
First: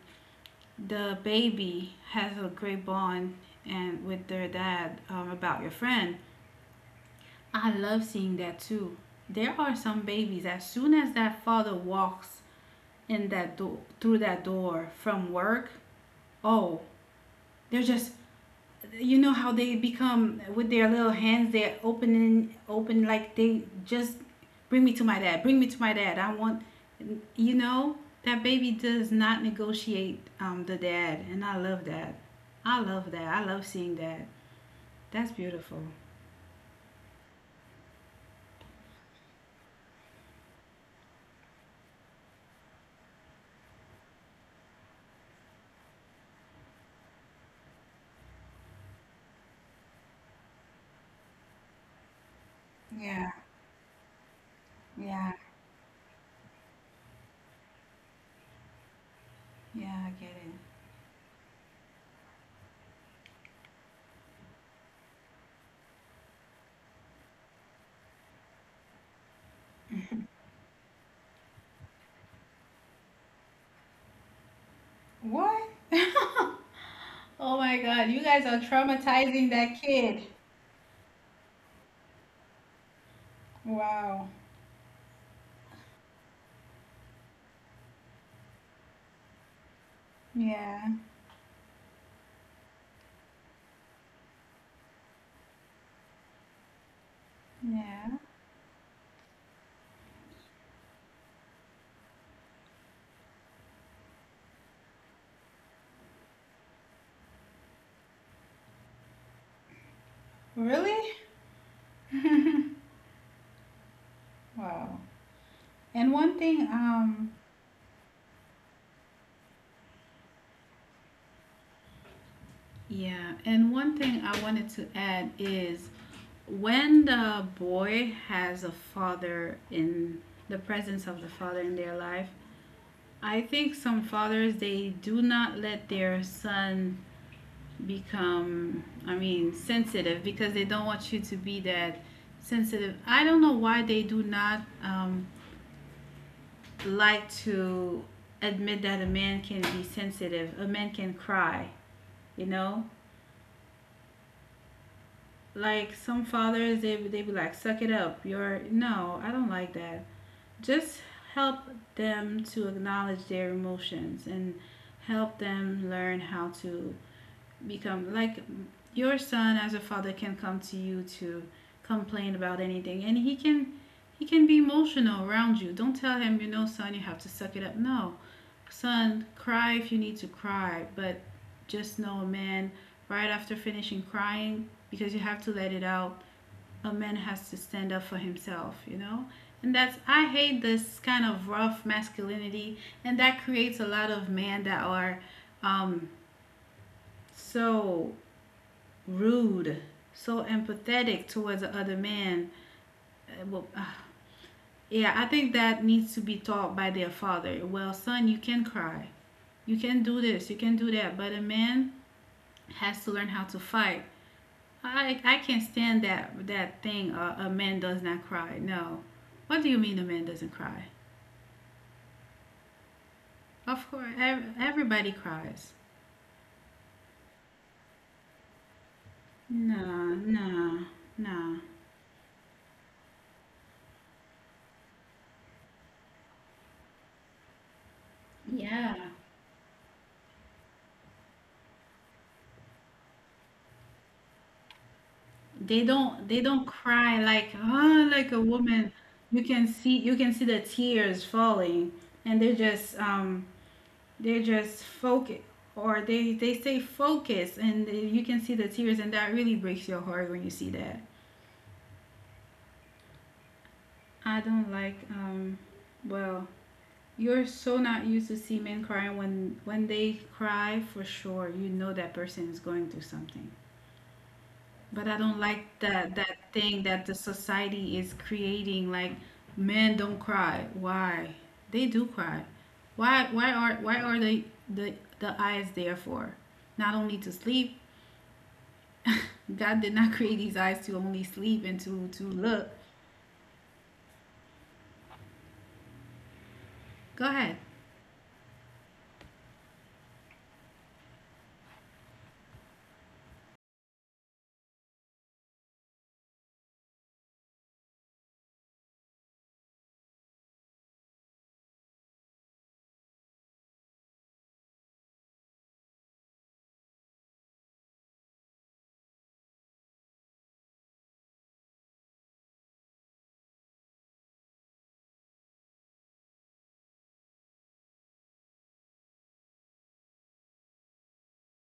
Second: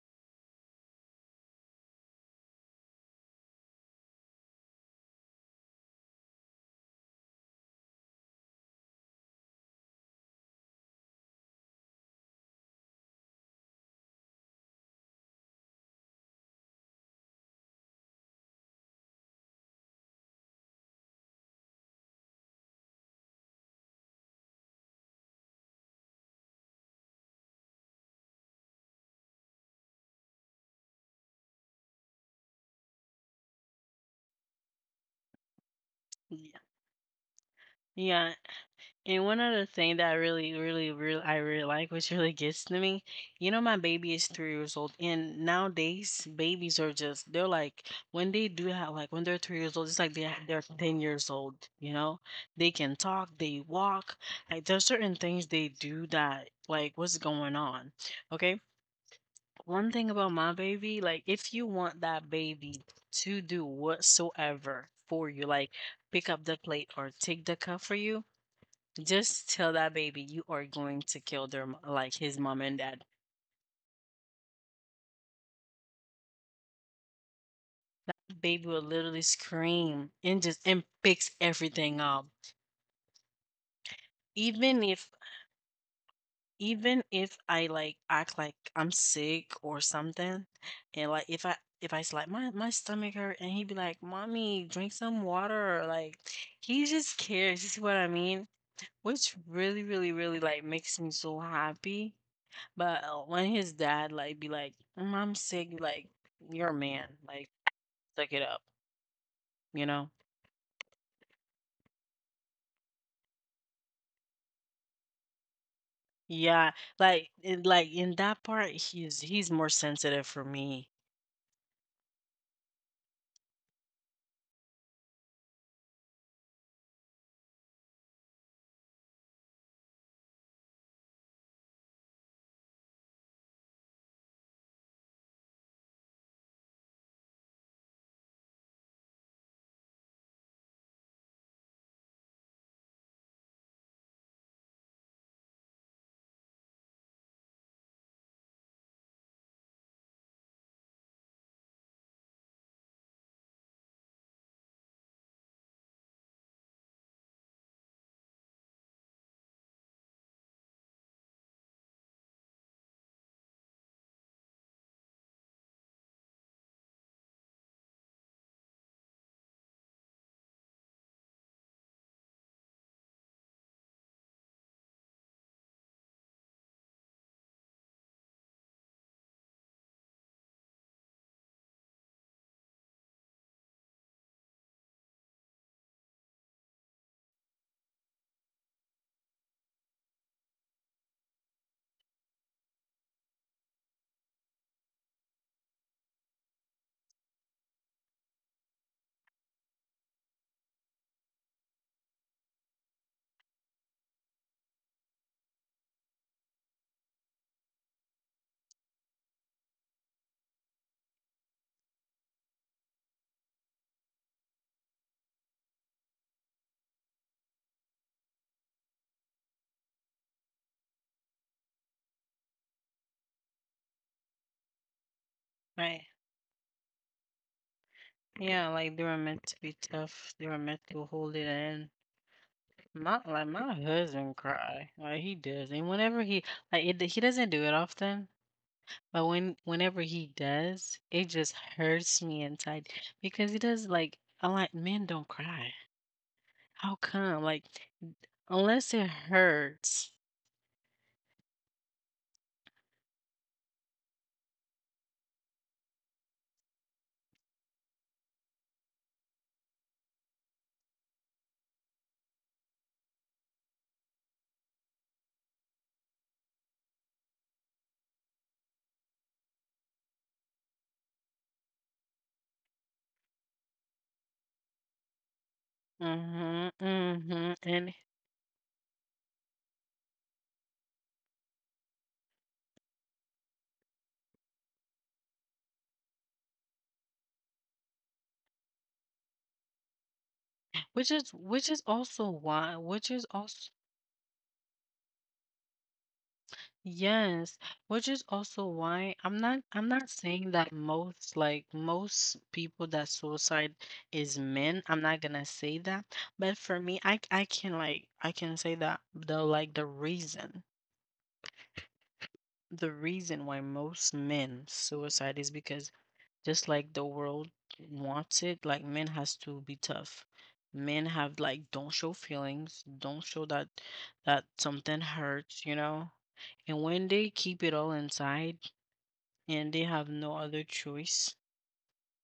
[SPEAKER 2] the baby has a great bond and with their dad, about your friend. I love seeing that too. There are some babies, as soon as that father walks in that door, through that door from work, oh, they're just, you know how they become with their little hands, they're opening open like they just, bring me to my dad, bring me to my dad, I want you know that baby does not negotiate the dad, and I love that. I love that. I love seeing that. That's beautiful.
[SPEAKER 1] Yeah. Yeah, and one other thing that I really, really, really, I really like, which really gets to me, you know, my baby is 3 years old, and nowadays babies are just, they're like, when they do have, like, when they're 3 years old, it's like they're 10 years old. You know, they
[SPEAKER 2] Yeah.
[SPEAKER 1] can talk, they walk. Like,
[SPEAKER 2] Yeah.
[SPEAKER 1] there's certain things they do that, like, what's going on? Okay,
[SPEAKER 2] Yeah, I get it.
[SPEAKER 1] one thing about my baby, like, if you want that baby to do whatsoever for you, like, pick up the plate or take the cup for you just tell that baby you are going to kill their like his mom and dad.
[SPEAKER 2] What? [laughs] Oh my God, you guys are
[SPEAKER 1] Baby
[SPEAKER 2] traumatizing
[SPEAKER 1] will
[SPEAKER 2] that
[SPEAKER 1] literally
[SPEAKER 2] kid.
[SPEAKER 1] scream and just and picks everything up.
[SPEAKER 2] Wow.
[SPEAKER 1] Even if I like act like I'm sick or
[SPEAKER 2] Yeah.
[SPEAKER 1] something, and like if I slap my my stomach hurt and he'd be like, "Mommy, drink some water," or, like he just
[SPEAKER 2] Yeah.
[SPEAKER 1] cares. You see what I mean? Which really really really like makes me so happy. But when his dad like be like, "Mm, I'm sick," like you're a man. Like suck it up, you know?
[SPEAKER 2] Really. Wow. And one thing
[SPEAKER 1] Yeah, like in that part, he's more sensitive for me,
[SPEAKER 2] yeah, and one thing I wanted to add is, when the boy has a father in, the presence of the father in their life, I think some fathers they do not let their son become, I mean, sensitive, because they don't want you to be that sensitive. I don't know why they do not, like to admit that a man can be sensitive, a man can cry, you know? Like some fathers they be like, suck it up, you're no, I don't like that. Just help them to acknowledge their emotions, and help them learn how to become like, your son as a father can come to you to complain about anything, and he can, he can be emotional around you. Don't tell him, you know, son, you have to suck it up. No, son, cry if you need to cry, but just know, man, right after finishing crying, because you have to let it out, a man has to stand up for himself, you know? And that's, I hate this kind of rough masculinity, and that creates a lot of men that are, um so rude, so empathetic towards the other man. Uh, Well, ah, yeah, I think that needs to be taught by their father. Well, son, you can cry. You can do this, you can do that, but a man has to learn how to fight. I can't stand that thing. A man does not cry. No, what do you mean a man doesn't cry? Of course,
[SPEAKER 1] right?
[SPEAKER 2] everybody cries.
[SPEAKER 1] Yeah, like they were meant to be tough. They were meant to hold it
[SPEAKER 2] No,
[SPEAKER 1] in.
[SPEAKER 2] no, no.
[SPEAKER 1] My like my husband cry, like he does, and whenever he like it, he doesn't do it often, but when whenever
[SPEAKER 2] Yeah,
[SPEAKER 1] he does, it just hurts me inside because he does like I'm like men don't cry. How
[SPEAKER 2] they don't
[SPEAKER 1] come?
[SPEAKER 2] they
[SPEAKER 1] Like
[SPEAKER 2] don't cry like,
[SPEAKER 1] unless it
[SPEAKER 2] ah, like a woman.
[SPEAKER 1] hurts.
[SPEAKER 2] You can see the tears falling, and they're just, they're just focus, or they stay focused, and they- you can see the tears, and that really breaks your heart when you see that. I don't like, well you're so not used to see men crying. When they cry, for sure, you know that person is going through something. But I don't like that
[SPEAKER 1] Mm-hmm,
[SPEAKER 2] thing that the
[SPEAKER 1] mm-hmm. And
[SPEAKER 2] society is creating, like, men don't cry. Why? They do cry. Why are they the eyes there for? Not only to sleep. [laughs] God did not create these eyes to only
[SPEAKER 1] which
[SPEAKER 2] sleep
[SPEAKER 1] is
[SPEAKER 2] and to
[SPEAKER 1] which is
[SPEAKER 2] look.
[SPEAKER 1] also why which is also
[SPEAKER 2] Go ahead.
[SPEAKER 1] yes, which is also why I'm not saying that most like most people that suicide is men. I'm not gonna say that. But for me, I can like I can say that the like the reason why most men suicide is because just like the world wants it like men has to be tough men have like don't show feelings don't show that that something hurts you know and when they keep it all inside and they have no other choice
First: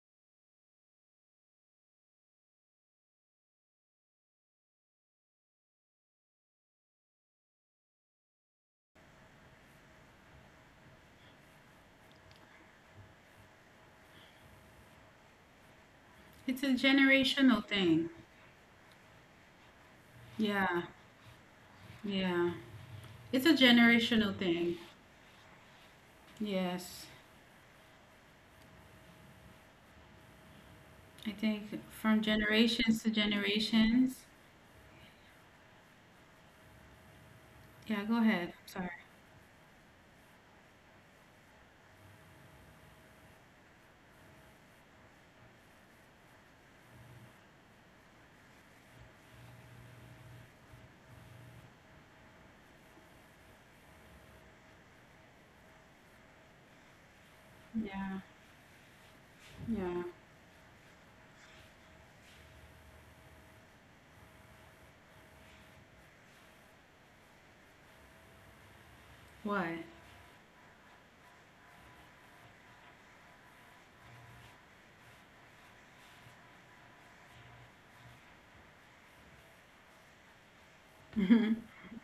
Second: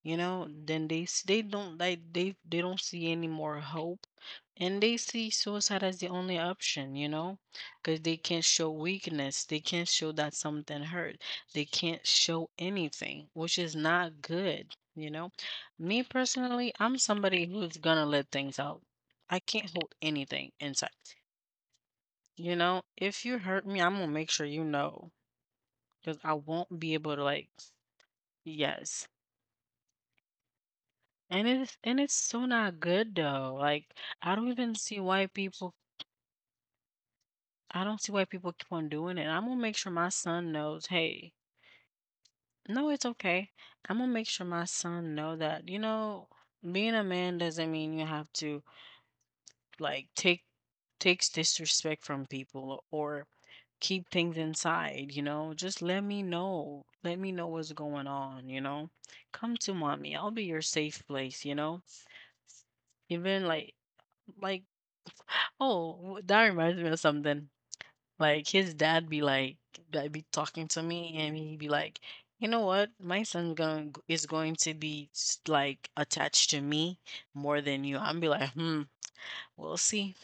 [SPEAKER 1] you know then they don't like they don't see any more hope and they see suicide as the only option you know because they can't show weakness they can't show that something hurt they can't show anything which is not good you know
[SPEAKER 2] It's
[SPEAKER 1] me
[SPEAKER 2] a
[SPEAKER 1] personally I'm
[SPEAKER 2] generational
[SPEAKER 1] somebody
[SPEAKER 2] thing.
[SPEAKER 1] who's gonna let things out I can't hold
[SPEAKER 2] Yeah.
[SPEAKER 1] anything inside
[SPEAKER 2] Yeah.
[SPEAKER 1] you know
[SPEAKER 2] It's a
[SPEAKER 1] if you hurt me I'm
[SPEAKER 2] generational
[SPEAKER 1] gonna make
[SPEAKER 2] thing.
[SPEAKER 1] sure you know because I
[SPEAKER 2] Yes,
[SPEAKER 1] won't be able to like yes.
[SPEAKER 2] I think
[SPEAKER 1] And
[SPEAKER 2] from
[SPEAKER 1] it's so
[SPEAKER 2] generations to
[SPEAKER 1] not good though.
[SPEAKER 2] generations.
[SPEAKER 1] Like I don't even see why people
[SPEAKER 2] Yeah,
[SPEAKER 1] I
[SPEAKER 2] go
[SPEAKER 1] don't see why
[SPEAKER 2] ahead.
[SPEAKER 1] people
[SPEAKER 2] Sorry.
[SPEAKER 1] keep on doing it. I'm gonna make sure my son knows, hey, no, it's okay. I'm gonna make sure my son know that, you know, being a man doesn't mean you have to like take takes disrespect from people or keep things inside, you know. Just let me know. Let me know what's
[SPEAKER 2] Yeah,
[SPEAKER 1] going on, you know. Come to
[SPEAKER 2] yeah.
[SPEAKER 1] mommy. I'll be your safe place, you know, even like oh, w that reminds me of something. Like his
[SPEAKER 2] What?
[SPEAKER 1] dad be like be talking to me, and he be like, "You know what? My son going is going to be like attached to me more than you." I'm be like, "Hmm,
[SPEAKER 2] [laughs] Hmm.
[SPEAKER 1] we'll see."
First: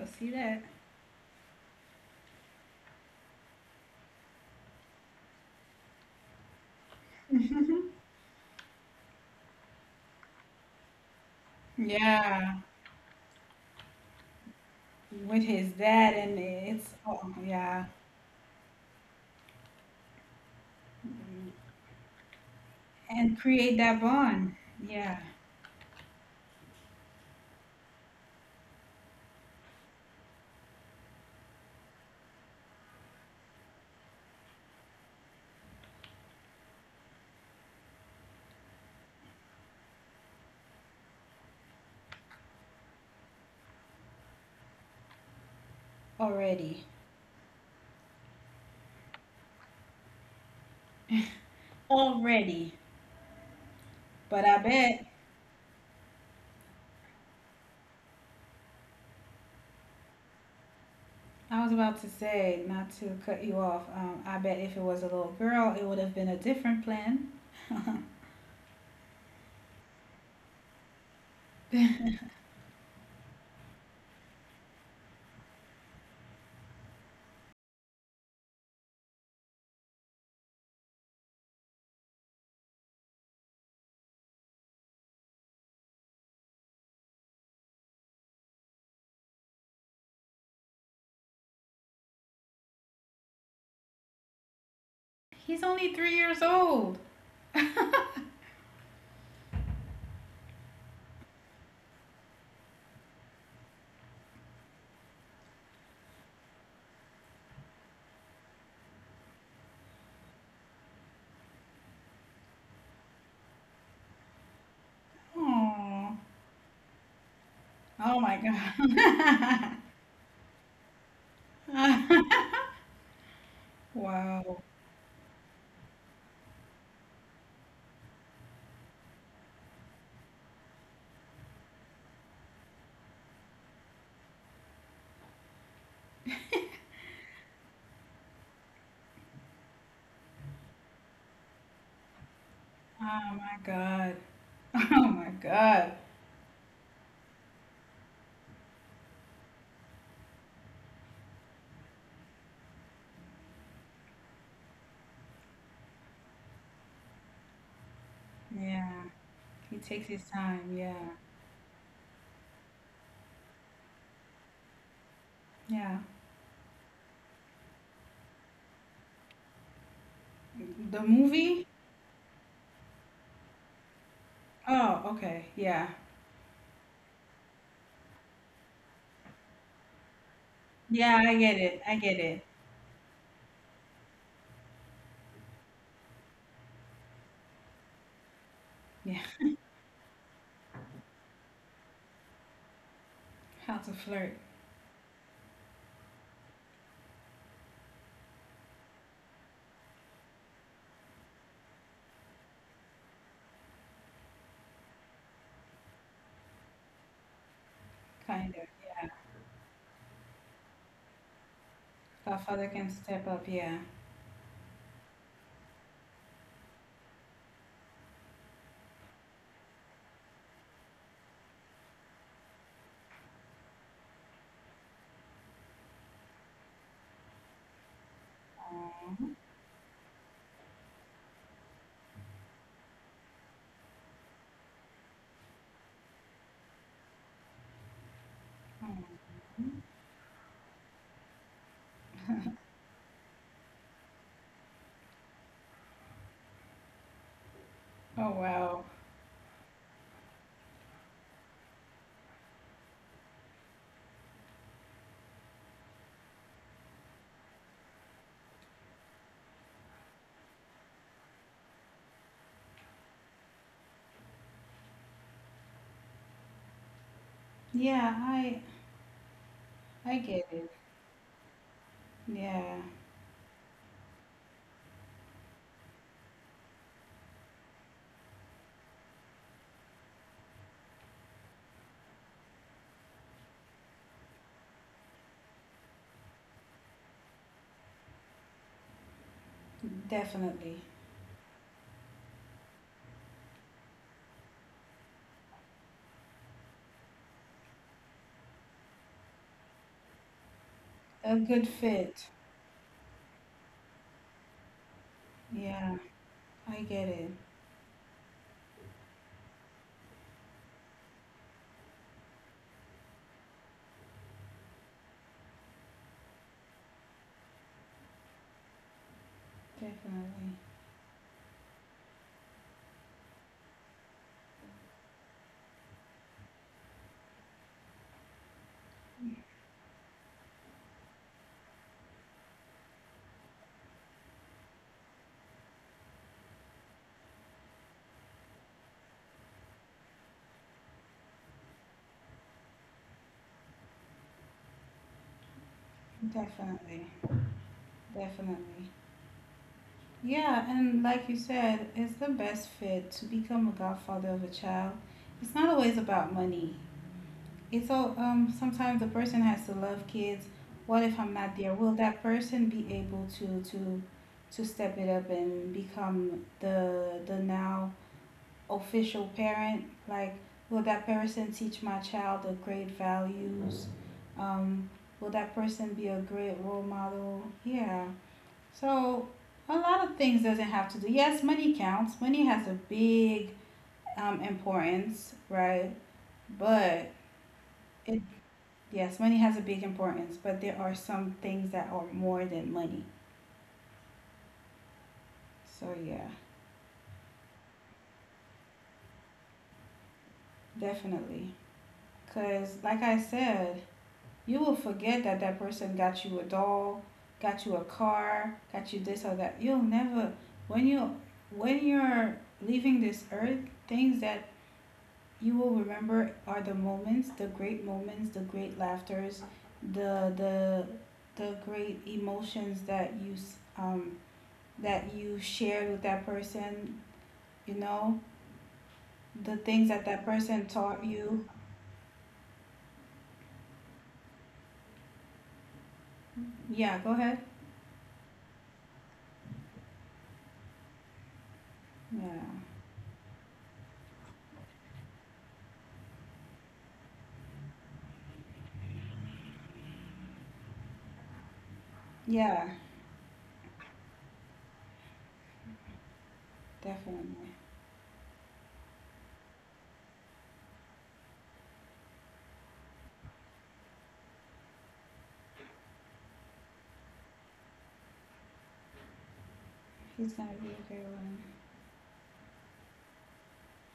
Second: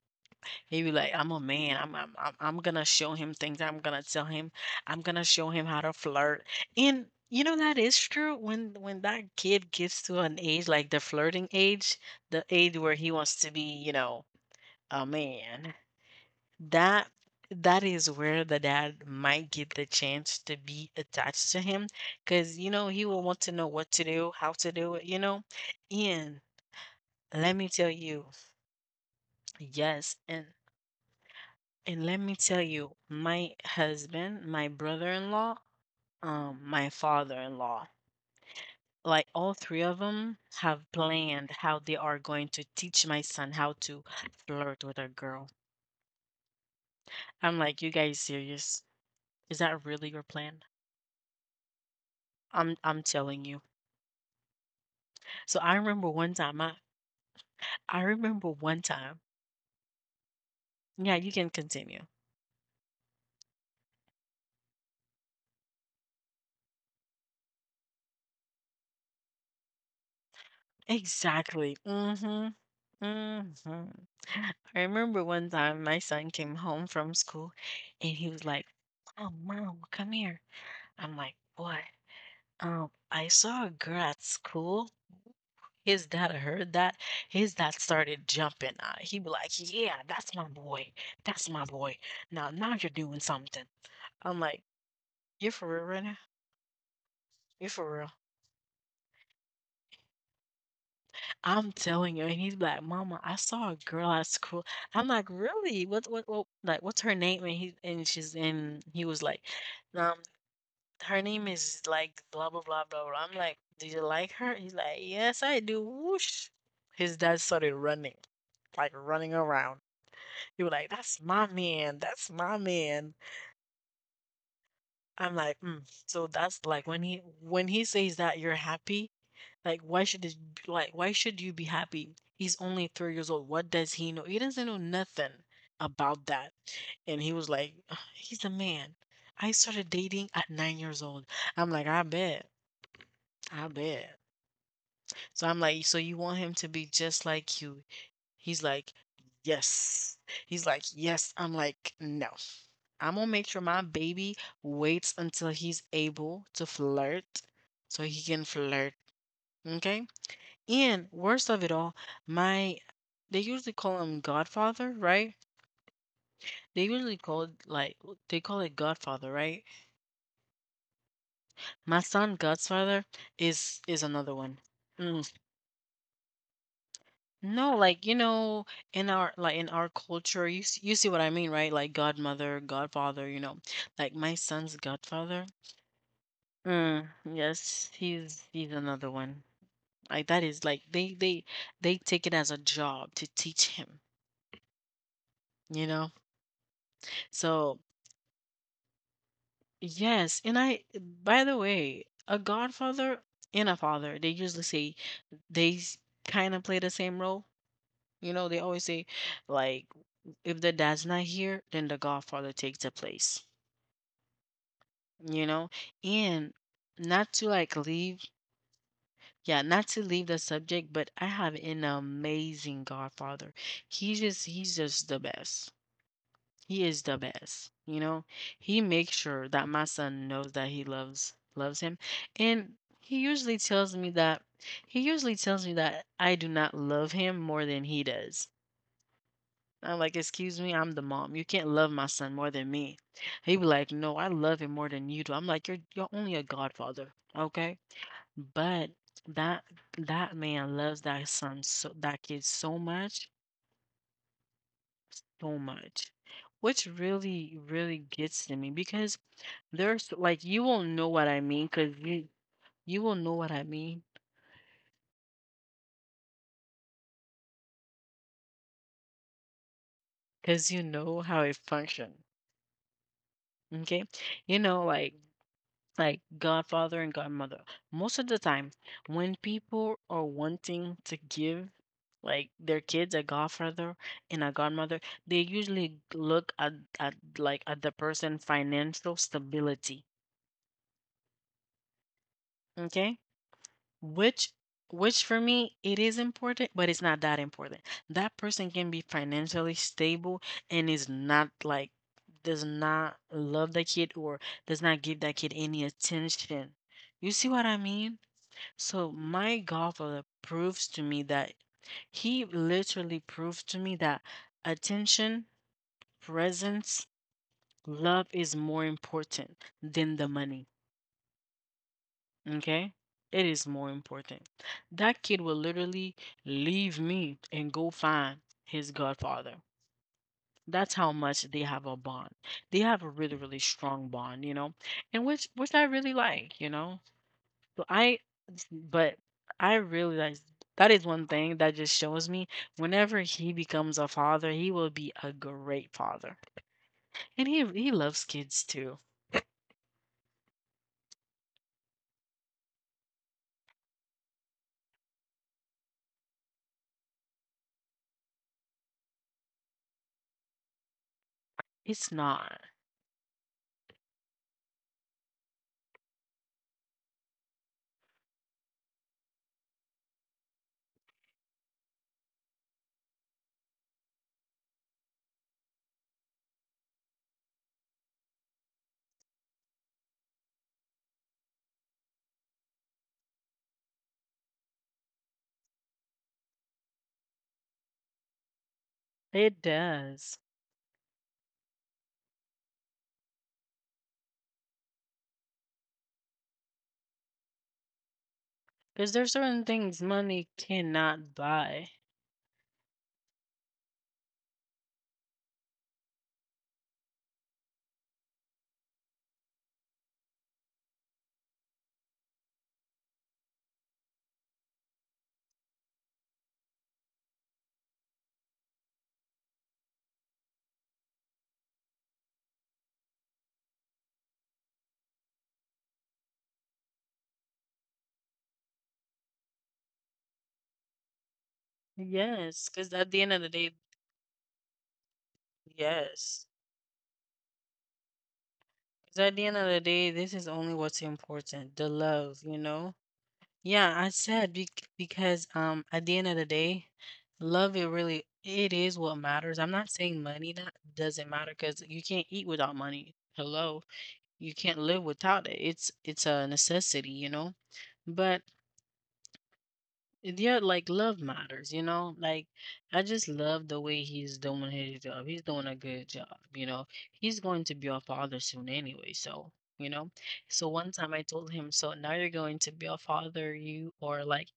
[SPEAKER 2] I see that.
[SPEAKER 1] He be like, "I'm a man. I'm gonna show him things. I'm gonna tell him. I'm gonna show him how to flirt." And you know that is true. When that kid gets to an age like the flirting age, the
[SPEAKER 2] Yeah,
[SPEAKER 1] age where he wants to be, a
[SPEAKER 2] with his
[SPEAKER 1] man.
[SPEAKER 2] dad, and it's,
[SPEAKER 1] that
[SPEAKER 2] oh yeah,
[SPEAKER 1] that is where the dad might get the chance to be attached to him because he will
[SPEAKER 2] and
[SPEAKER 1] want to know
[SPEAKER 2] create
[SPEAKER 1] what
[SPEAKER 2] that
[SPEAKER 1] to do, how
[SPEAKER 2] bond.
[SPEAKER 1] to do it
[SPEAKER 2] Yeah,
[SPEAKER 1] you know And let me tell you, yes, and let me tell you, my husband, my brother-in-law, my father-in-law, like all three of them have planned how they are going to teach my son how to flirt with a girl.
[SPEAKER 2] already,
[SPEAKER 1] I'm like, you guys serious? Is that really your plan? I'm telling
[SPEAKER 2] already.
[SPEAKER 1] you.
[SPEAKER 2] But I
[SPEAKER 1] So
[SPEAKER 2] bet,
[SPEAKER 1] I remember one time. Yeah, you can continue.
[SPEAKER 2] I was about to say, not to cut you off. I bet if it was a little girl, it would have been a different plan.
[SPEAKER 1] Exactly. Mhm. Mhm. I remember one time my son came home from school and he was like, "Oh, mom, come here." I'm like, "What?" I saw a girl at school. His dad heard that. His dad started jumping. He be like, "Yeah, that's my boy. That's my boy. Now you're doing something." I'm like, "You for real right now?
[SPEAKER 2] He's only three
[SPEAKER 1] You
[SPEAKER 2] years
[SPEAKER 1] for real?"
[SPEAKER 2] old.
[SPEAKER 1] I'm telling you. And he's like, "Mama, I saw a girl at school." I'm like, "Really? What? What? What? Like, what's her name?" And he was like, "Um, her name is like blah blah blah blah. I'm like, "Do you like her?" He's like, "Yes, I do." Whoosh! His
[SPEAKER 2] Oh,
[SPEAKER 1] dad started running, like
[SPEAKER 2] oh
[SPEAKER 1] running
[SPEAKER 2] my
[SPEAKER 1] around.
[SPEAKER 2] God.
[SPEAKER 1] He was like, "That's my man. That's my man."
[SPEAKER 2] [laughs]
[SPEAKER 1] I'm
[SPEAKER 2] Wow.
[SPEAKER 1] like,
[SPEAKER 2] Oh
[SPEAKER 1] mm. So that's like when he says that, you're happy. Like why should this like why should you be happy? He's only 3 years old. What does he know? He doesn't know nothing about that. And he was like, "Ugh, he's a man. I started dating at 9 years old." I'm like, I bet.
[SPEAKER 2] my God. [laughs]
[SPEAKER 1] I
[SPEAKER 2] Oh
[SPEAKER 1] bet.
[SPEAKER 2] my God.
[SPEAKER 1] So I'm like, so you want him to be just like you? He's like, yes. He's like, yes. I'm like, no. I'm gonna make sure my baby waits until he's able to flirt so he can
[SPEAKER 2] Yeah.
[SPEAKER 1] flirt.
[SPEAKER 2] He takes
[SPEAKER 1] Okay?
[SPEAKER 2] his time. Yeah.
[SPEAKER 1] And worst of it all, my they usually call him Godfather, right?
[SPEAKER 2] Yeah.
[SPEAKER 1] They usually call it like they call it Godfather, right?
[SPEAKER 2] The
[SPEAKER 1] My
[SPEAKER 2] movie?
[SPEAKER 1] son Godfather is another one.
[SPEAKER 2] Oh, okay. Yeah.
[SPEAKER 1] No, like, you know, in our like in our culture, you you see what I mean, right? Like
[SPEAKER 2] Yeah, I get
[SPEAKER 1] godmother,
[SPEAKER 2] it. I get
[SPEAKER 1] godfather, you
[SPEAKER 2] it.
[SPEAKER 1] know. Like my son's godfather. Mm, yes, he's another one. Like that
[SPEAKER 2] Yeah.
[SPEAKER 1] is like they take it as a job to teach him,
[SPEAKER 2] [laughs] How to flirt.
[SPEAKER 1] you know? So, yes, and I by the way, a godfather and a father, they usually say they kind of play the same role. You know, they always say,
[SPEAKER 2] Kind of.
[SPEAKER 1] like,
[SPEAKER 2] Yeah.
[SPEAKER 1] if the dad's not here, then the godfather takes the place,
[SPEAKER 2] Godfather can step up. Yeah.
[SPEAKER 1] you know? And not to like leave, yeah, not to leave the subject, but I have an amazing godfather. He's just the best. He is the best, you know? He makes sure that my
[SPEAKER 2] Aw.
[SPEAKER 1] son knows that he loves, loves him. And he usually tells me that, he usually tells me that I do not love him more than he does. I'm like, excuse me, I'm the mom. You can't love my son more than me. He'd be like, no, I love him more than you do. I'm like, you're only a godfather, okay? But that
[SPEAKER 2] Oh wow.
[SPEAKER 1] that man loves that son, so that kid so much, so much, which really really gets to me because there's like you will know what I mean because you will know what I mean
[SPEAKER 2] Yeah,
[SPEAKER 1] because you know how it
[SPEAKER 2] I get
[SPEAKER 1] functions.
[SPEAKER 2] it.
[SPEAKER 1] Okay,
[SPEAKER 2] Yeah.
[SPEAKER 1] you know like godfather and godmother. Most of the time, when people are wanting to give like their kids a godfather and a godmother, they usually look at, at the person financial stability.
[SPEAKER 2] Definitely.
[SPEAKER 1] Okay? Which which for me it is important, but it's not that important. That person can be financially stable and is not like does
[SPEAKER 2] A
[SPEAKER 1] not
[SPEAKER 2] good
[SPEAKER 1] love the
[SPEAKER 2] fit.
[SPEAKER 1] kid or does not give that kid any attention. You see what
[SPEAKER 2] Yeah.
[SPEAKER 1] I mean?
[SPEAKER 2] I get it.
[SPEAKER 1] So my godfather proves to me that he literally proved to me that attention, presence, love is more important than the money.
[SPEAKER 2] Definitely.
[SPEAKER 1] Okay? It is more important. That kid will literally leave me and go find his godfather. That's how much they have a bond. They have a really, really strong bond, you know, and which I really like, you know. So but I realized that is one thing that just shows me whenever he becomes a father, he will be a great father. And he loves
[SPEAKER 2] Definitely.
[SPEAKER 1] kids too.
[SPEAKER 2] Definitely. Yeah, and like you said, it's the best fit to become a godfather of a child. It's not always about money. It's all, sometimes the person has to love kids.
[SPEAKER 1] It's
[SPEAKER 2] What
[SPEAKER 1] not.
[SPEAKER 2] if I'm not there? Will that person be able to to step it up and become the now official parent? Like, will that person teach my child the great values? Um, will that person be a great role model? Yeah. So a lot of things doesn't have to do. Yes, money counts. Money has a big, importance, right? But
[SPEAKER 1] It
[SPEAKER 2] it,
[SPEAKER 1] does.
[SPEAKER 2] yes, money has a big importance. But there are some things that are more than money. So yeah,
[SPEAKER 1] Because there's certain things money cannot buy.
[SPEAKER 2] definitely. Cause like I said, you will forget that that person got you a doll, got you a car, got you this or that. You'll never, when you, when you're leaving this earth, things that you will remember are the moments, the great laughters, the the the great emotions that you, um that you shared with that person, you know, the things that that person
[SPEAKER 1] Yes, because
[SPEAKER 2] taught
[SPEAKER 1] at the end of
[SPEAKER 2] you.
[SPEAKER 1] the day, yes.
[SPEAKER 2] Yeah, go ahead.
[SPEAKER 1] Because at the end of the day, this is only what's important, the love, you know?
[SPEAKER 2] Yeah.
[SPEAKER 1] Yeah, I said because at the end of the day, love it is what matters. I'm not saying money that doesn't matter, because you can't eat without money. Hello,
[SPEAKER 2] Yeah,
[SPEAKER 1] you can't live without it. It's a necessity, you know. But
[SPEAKER 2] definitely.
[SPEAKER 1] yeah, like love matters, you know. Like I just love the way he's doing his job. He's doing a good job, you know. He's going to be our father soon anyway, so you know. So one
[SPEAKER 2] He's
[SPEAKER 1] time I
[SPEAKER 2] gonna be
[SPEAKER 1] told
[SPEAKER 2] a
[SPEAKER 1] him,
[SPEAKER 2] great
[SPEAKER 1] so
[SPEAKER 2] one.
[SPEAKER 1] now you're going to be a father, you or like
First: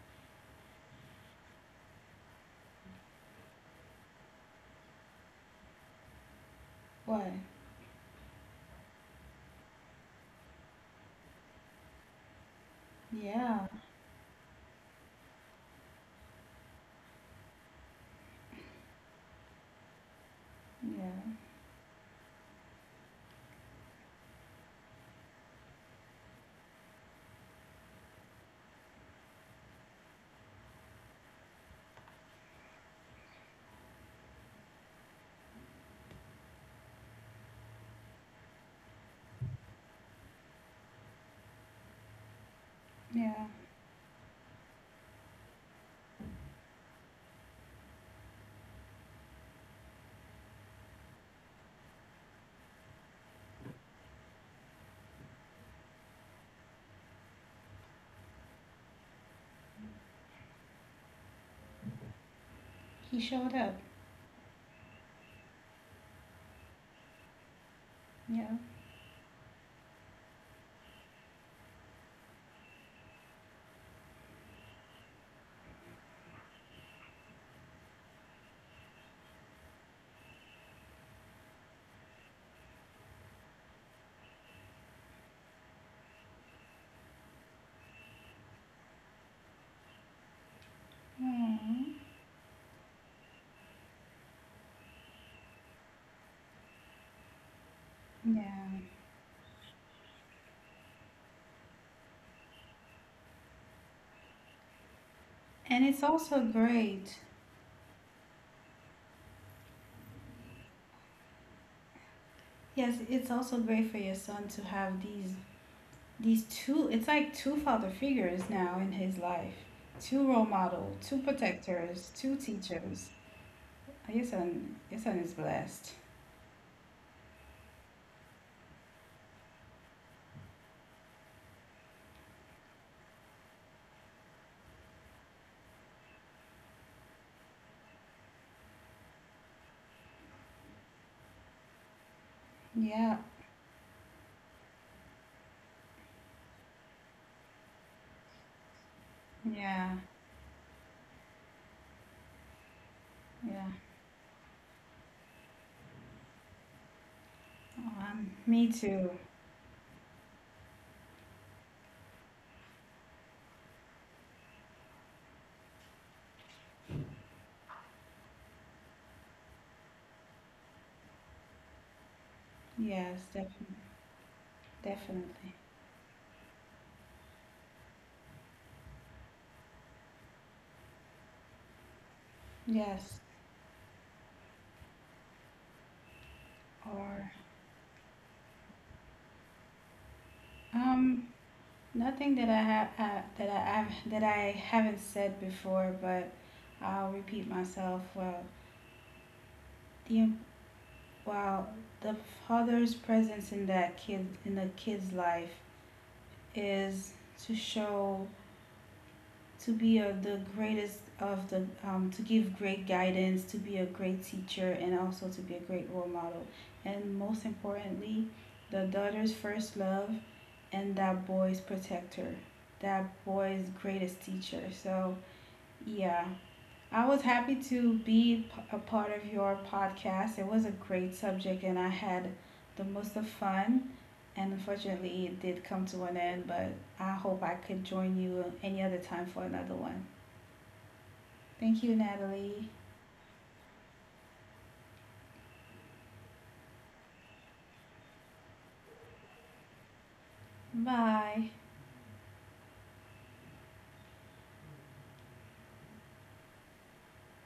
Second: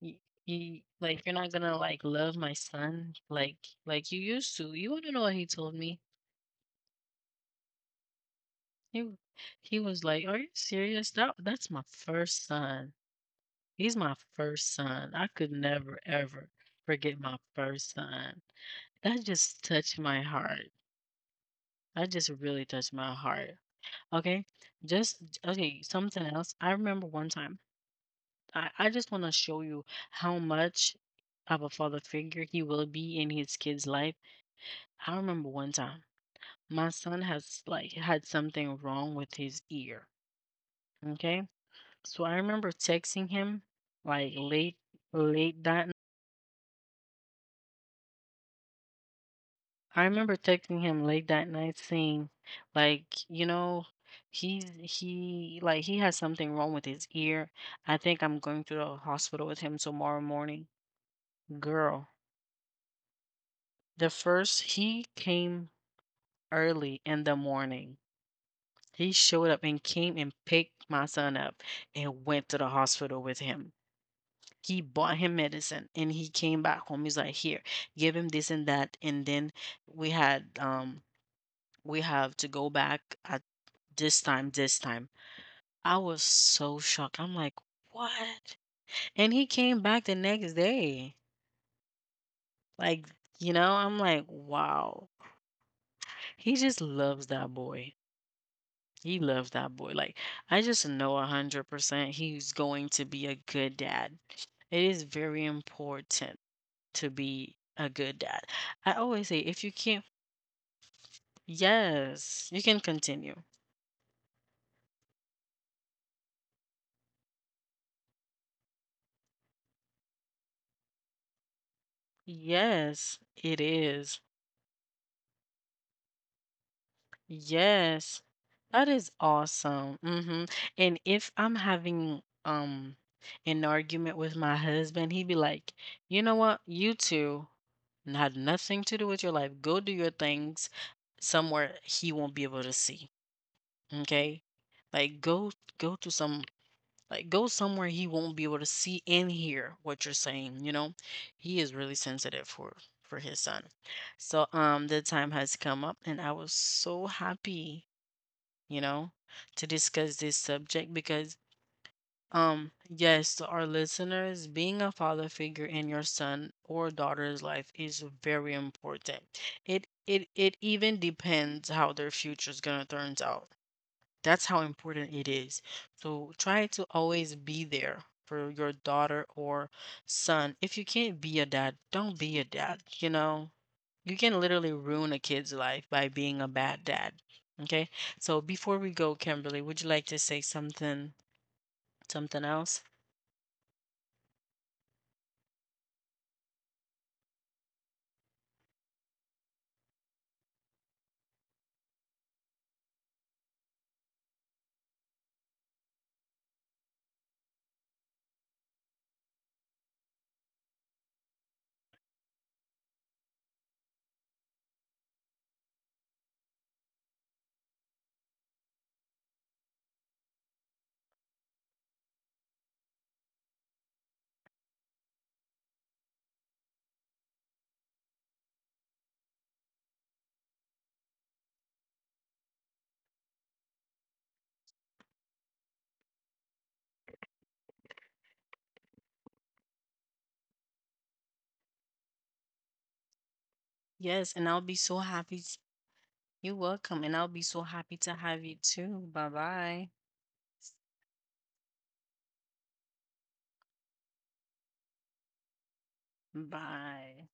[SPEAKER 1] you, you're not gonna like love my son like you used to. You wanna know what he told me?
[SPEAKER 2] What?
[SPEAKER 1] He was like, "Are you serious? That's my first son. He's
[SPEAKER 2] Yeah.
[SPEAKER 1] my first son. I could never ever forget my first son." That just touched my heart.
[SPEAKER 2] Yeah.
[SPEAKER 1] That just really touched my heart. Okay. Something else. I remember one time. I just want to show you how much of a father figure he will be in his kid's life. I remember one time my son has like had something wrong with his ear. Okay. So
[SPEAKER 2] Yeah.
[SPEAKER 1] I remember texting him like late, late that n- I remember texting him late that night saying, like, you know, he's he like he has something wrong with his ear. I think I'm going to the hospital with him tomorrow morning. Girl,
[SPEAKER 2] He
[SPEAKER 1] the
[SPEAKER 2] showed
[SPEAKER 1] first
[SPEAKER 2] up.
[SPEAKER 1] he came early in the morning, He
[SPEAKER 2] Yeah.
[SPEAKER 1] showed up and came and picked my son up and went to the hospital with him. He bought him medicine and he came back home. He's like, here, give him this and that. And then we had um we have to go back at this time, this time. I was so shocked. I'm like, what? And he came back the next day.
[SPEAKER 2] Aww.
[SPEAKER 1] Like, you know, I'm like, wow. He just loves that boy. He loves that
[SPEAKER 2] Yeah.
[SPEAKER 1] boy. Like I just know 100% he's going to be a good dad. It is very important
[SPEAKER 2] And
[SPEAKER 1] to
[SPEAKER 2] it's
[SPEAKER 1] be
[SPEAKER 2] also
[SPEAKER 1] a good
[SPEAKER 2] great.
[SPEAKER 1] dad. I always say if you can't, yes, you can continue.
[SPEAKER 2] Yes, it's also great for your son to have these two. It's like two father figures now in his life, two role model, two
[SPEAKER 1] Yes,
[SPEAKER 2] protectors,
[SPEAKER 1] it
[SPEAKER 2] two
[SPEAKER 1] is.
[SPEAKER 2] teachers. Your son is blessed.
[SPEAKER 1] Yes, that is awesome. Hmm. And if I'm having an argument with my husband, he'd be like, you know what, you two had nothing to do with your life. Go do your things somewhere he won't be able to see.
[SPEAKER 2] Yeah,
[SPEAKER 1] Okay? Like go to some go somewhere he won't be able to see and hear what you're saying, you
[SPEAKER 2] yeah,
[SPEAKER 1] know? He is really sensitive for his son. So
[SPEAKER 2] yeah.
[SPEAKER 1] the time has come up and I was so happy, you know, to
[SPEAKER 2] Me too.
[SPEAKER 1] discuss this subject because, yes, to our listeners, being a father figure in your son or daughter's life is very important. It even depends how their future is gonna turn out.
[SPEAKER 2] Yes,
[SPEAKER 1] That's how
[SPEAKER 2] definitely,
[SPEAKER 1] important it is. So try
[SPEAKER 2] definitely.
[SPEAKER 1] to always be there for your daughter or son. If you can't be a dad, don't be a dad, you know? You can
[SPEAKER 2] Yes,
[SPEAKER 1] literally ruin a kid's life by being a bad dad. Okay? So
[SPEAKER 2] or
[SPEAKER 1] before we go, Kimberly, would you like to say something, something
[SPEAKER 2] um,
[SPEAKER 1] else?
[SPEAKER 2] nothing that I have, that I haven't said before, but I'll repeat myself. Well, the Wow, the father's presence in that kid, in the kid's life, is to show to be a, the greatest of the, to give great guidance, to be a great teacher, and also to be a great role model. And most importantly, the daughter's first love, and that boy's protector, that boy's greatest teacher. So yeah, I was happy to be a part of your podcast. It was a great subject, and I had the most of fun. And unfortunately, it did come to an end, but I hope I could join you any other time for another one. Thank you, Natalie.
[SPEAKER 1] Yes, and I'll be so happy. You're welcome, and I'll be so happy to have you too. Bye-bye.
[SPEAKER 2] Bye.
[SPEAKER 1] Bye. Bye.